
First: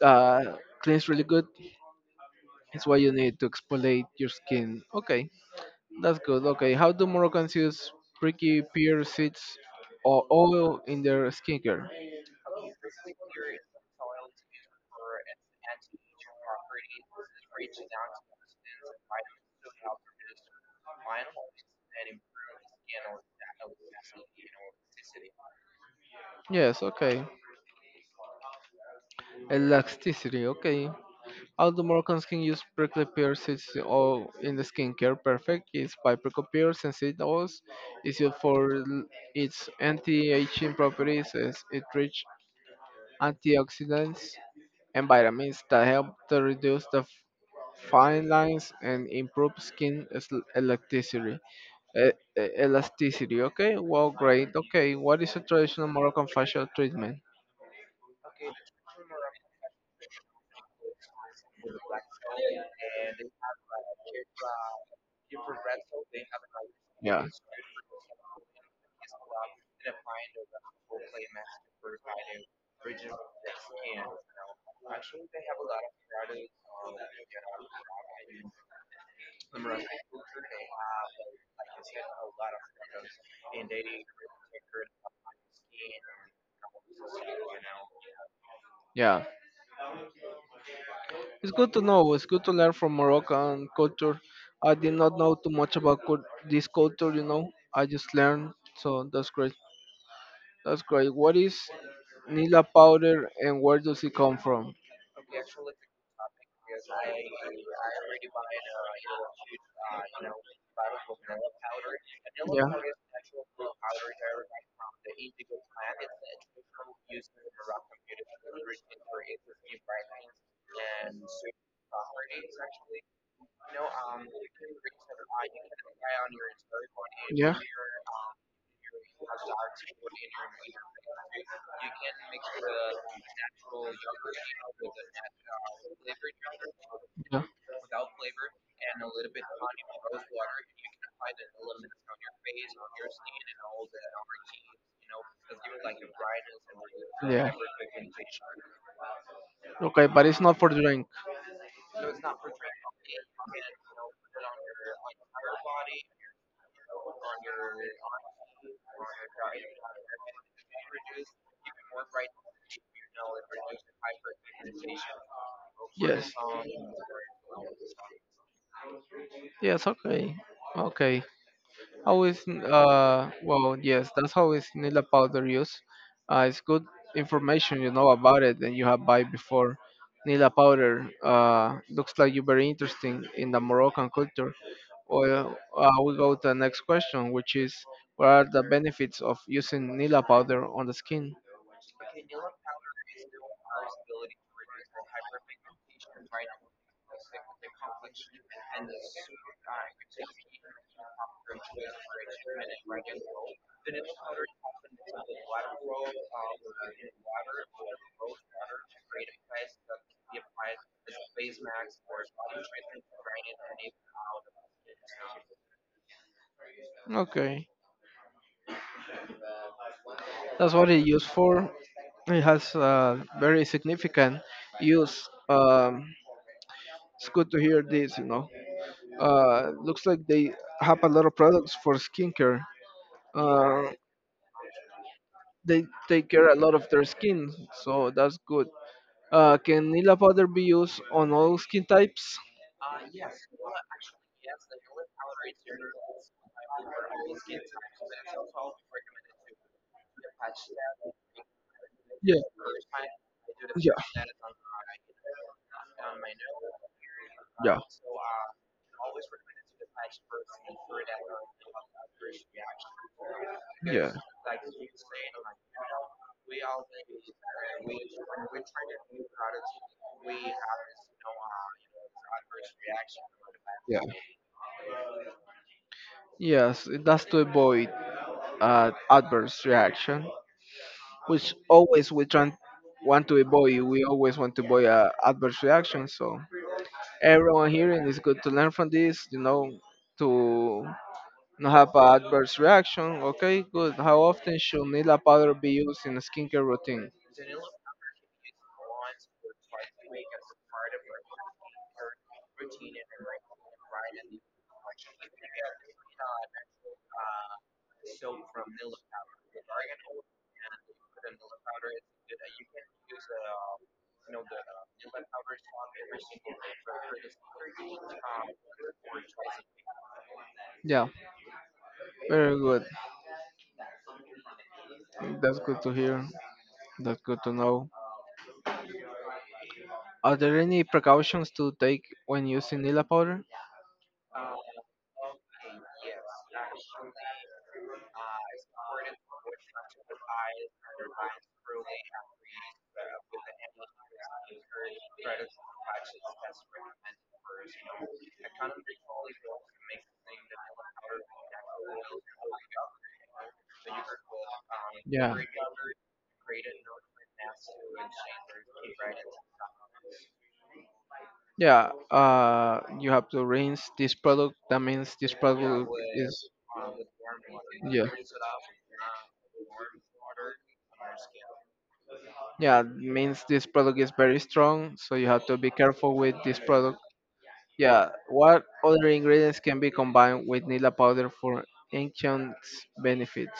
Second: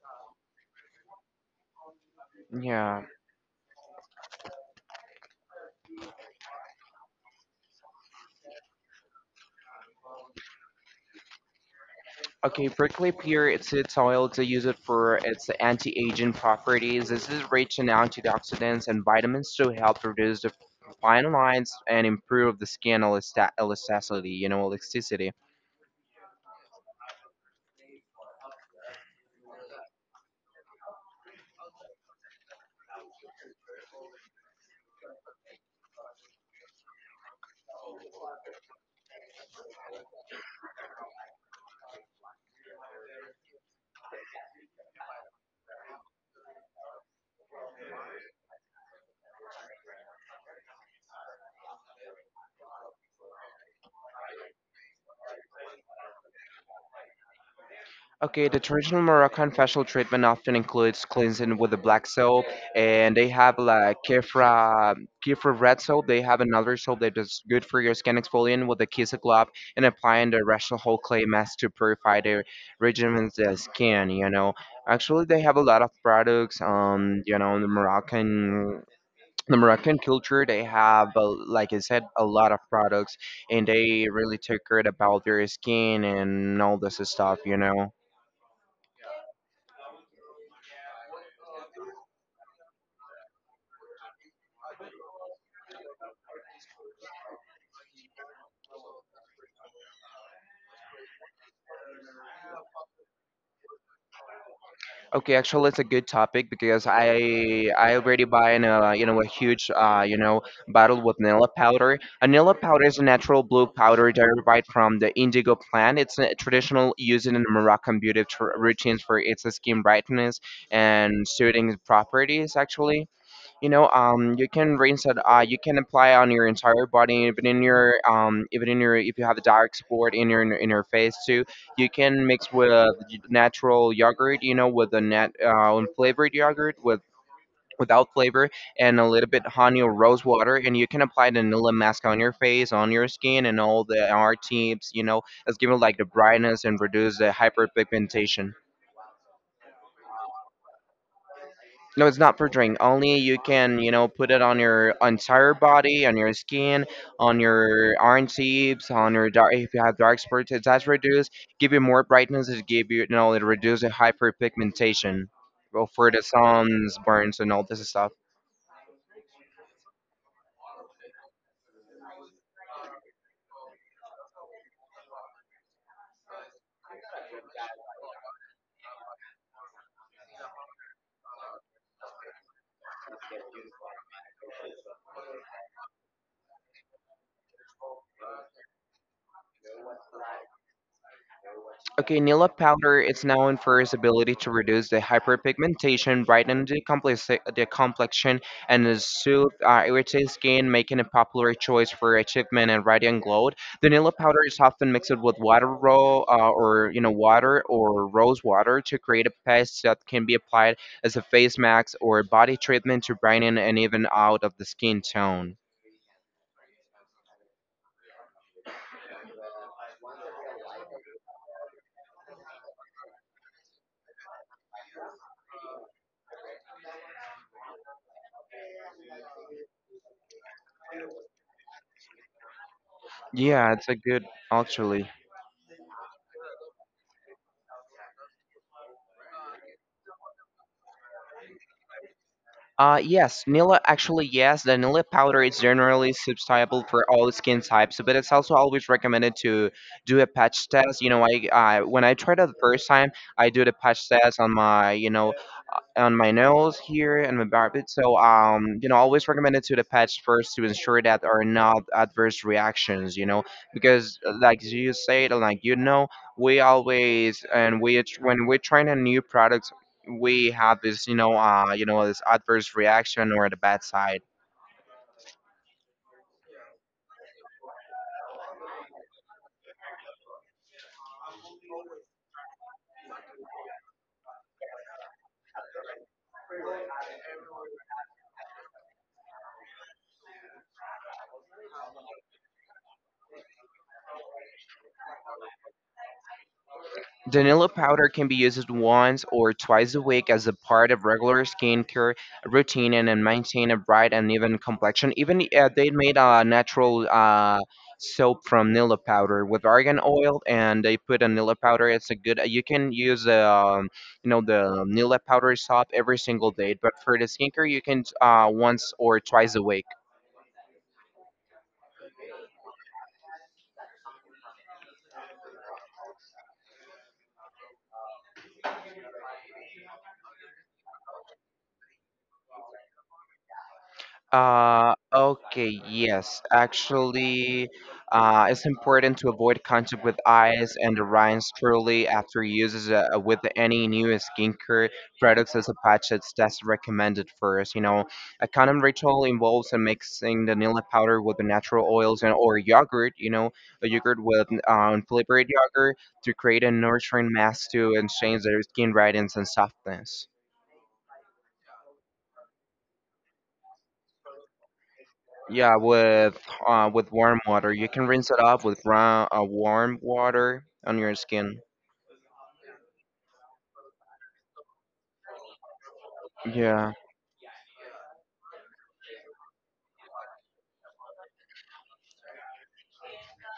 Uh, cleans really good. It's what Yeah. you need to exfoliate your skin. Okay, that's good. Okay, how do Moroccans use pricky pear seeds or oil in their skincare? Okay, prickly pear, it's its oil to use it for its anti-aging properties. This is rich in antioxidants and vitamins to help reduce the fine lines and improve the skin elasticity, you know, elasticity. Yes, okay. Elasticity, okay. How do Moroccans can use prickly pear seeds or in the skincare? Perfect. It's by prickly pears and seed oils. It's used for its anti-aging properties as it rich antioxidants environments that help to reduce the fine lines and improve skin elasticity. E- Elasticity, okay? Well, great. Okay, what is a traditional Moroccan facial treatment? Okay, the traditional Moroccan facial treatment often includes cleansing with a black soap, and they have like Kefra red soap. They have another soap that Yeah, is good for your skin exfoliant with a kiss of glove and applying the rational whole clay mask to purify the regimen's skin. You know, actually they have a lot of products. You know, the Moroccan. The Moroccan culture, they have, like I said, a lot of products, and they really take care about their skin and all this stuff, you know. yeah. It's good to know. It's good to learn from Moroccan culture. I did not know too much about this culture, you know. I just learned, so that's great. That's great. What is Nila powder and where does it come from? Okay, actually, it's a good topic because I already buy in a, you know, a huge, you know, bottle with vanilla powder. Vanilla powder is a natural blue powder derived from the indigo plant. It's a traditional used in Moroccan beauty routines for its skin brightness and soothing Yeah. properties. Actually, you know, you can rinse it, you can apply on your entire body, even in your, even in your, if you have a dark spot in your, in your face too, you can mix with natural yogurt, you know, with the net, unflavored yogurt, with Yeah. without flavor, and a little bit honey or rose water, and you can apply the vanilla mask on your face, on your skin, and all the r tips, you know, it's giving like the brightness and reduce the hyperpigmentation. But it's not for drink. No, it's not for drink. Only you can, you know, put it on your entire body, on your skin, on your arm tips, on your dark. If you have dark spots, it does reduce, give you more brightness. It give you, you know, it reduces hyperpigmentation, well, for the Yes. sun's burns and all this stuff. Yes. Okay. Okay. How is well yes that's how is Nila powder used. It's good information you know about it and you have buy before. Nila powder looks like you're very interesting in the Moroccan culture. Well, we go to the next question, which is what are the benefits of using Nila powder on the skin? Okay, Nila powder is known for its ability to reduce the hyperpigmentation, brighten the, complex, the complexion, and to soothe irritated skin, making a popular choice for achievement and radiant glow. The Nila powder is often mixed with water or, you know, water or rose water to create a paste that can be applied as a face mask or body treatment to brighten and even out of the skin tone. Okay, that's what it's used for. It has very significant use. It's good to hear this, you know. Looks like they have a lot of products for skincare. Yeah, it's Uh, a good actually. they take care a lot of their skin, so that's good. Can Nila powder be used on all skin types? Yes, yes, the Nila powder is generally suitable for all skin types, but it's also always recommended to do a patch test. You know, I when I Yeah, tried it the first time, I do the patch test on my, you know, on my nose here and my yeah, barbie. So, you know, always yeah. recommended to the pets first to ensure that are not adverse reactions. You know, Yeah. because like you said, like you know, we always and we when we're trying a new product, we have this, you know, this adverse reaction or the bad Yeah. side. Yes, that's to avoid adverse reaction, which always we try want to avoid. We always want to avoid adverse reaction. So everyone here and it's good to learn from this, you know, to not have an adverse reaction. Okay, good. How often should Nila powder be used in a skincare routine? Danilo powder can be used once or twice a week as a part of regular skincare routine, and maintain a bright and even complexion. Even they made a natural soap from Nilla powder with argan oil, and they put a Nilla powder. It's a good. You can use the, you know, the Nilla powder soap every single day, but for the skincare, you can once or twice a week. Yeah, very good. That's good to hear. That's good to know. Are there any precautions to take when using Nila powder? Okay, yes. Actually, it's important to avoid contact with eyes and the rinds truly after uses with any new skincare products, as a patch that's recommended first. You know, a condom ritual involves mixing vanilla powder with the natural oils and or yogurt, you know, a yogurt with Yeah. flavored yogurt to create a nurturing mask to and change their skin radiance and softness. Yeah, you have to rinse this product. That means this Yeah, product is with warm water, you yeah, can rinse it off with warm water on your skin. yeah. Means this product is very strong, so you have to be careful with this Yeah. product. Yeah, what other ingredients can be combined with nila powder for enhanced benefits?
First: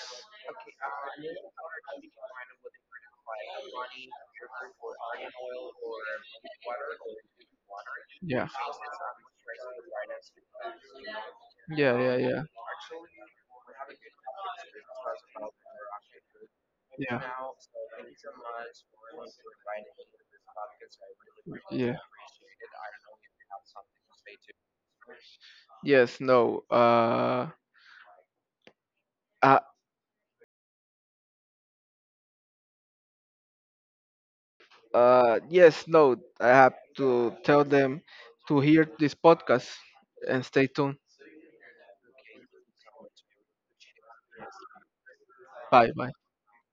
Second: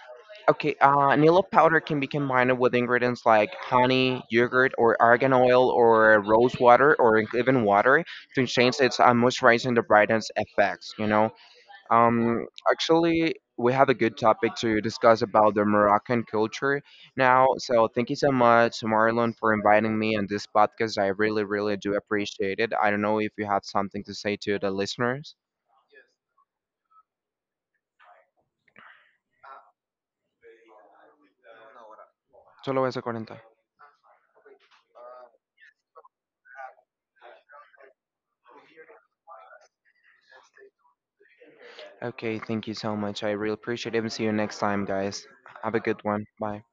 Okay. Nilo powder can be combined with ingredients like honey, yogurt, or argan oil, or rose water, or even water to Yeah, change its moisturizing the brightness effects. You know, yeah, yeah, yeah, actually, we have a good topic to discuss about the Moroccan culture yeah, now. So thank you so much, Marlon, for inviting me on this podcast. I really, really do yeah. appreciate it. I don't know if you have something to say to the listeners. Yes, no. Uh, Solo eso 40. Yes, no. I have to tell them to hear this podcast and stay tuned. Okay, thank you so much. I really appreciate it. And see you next time, guys. Have a Bye, good bye. one. Bye.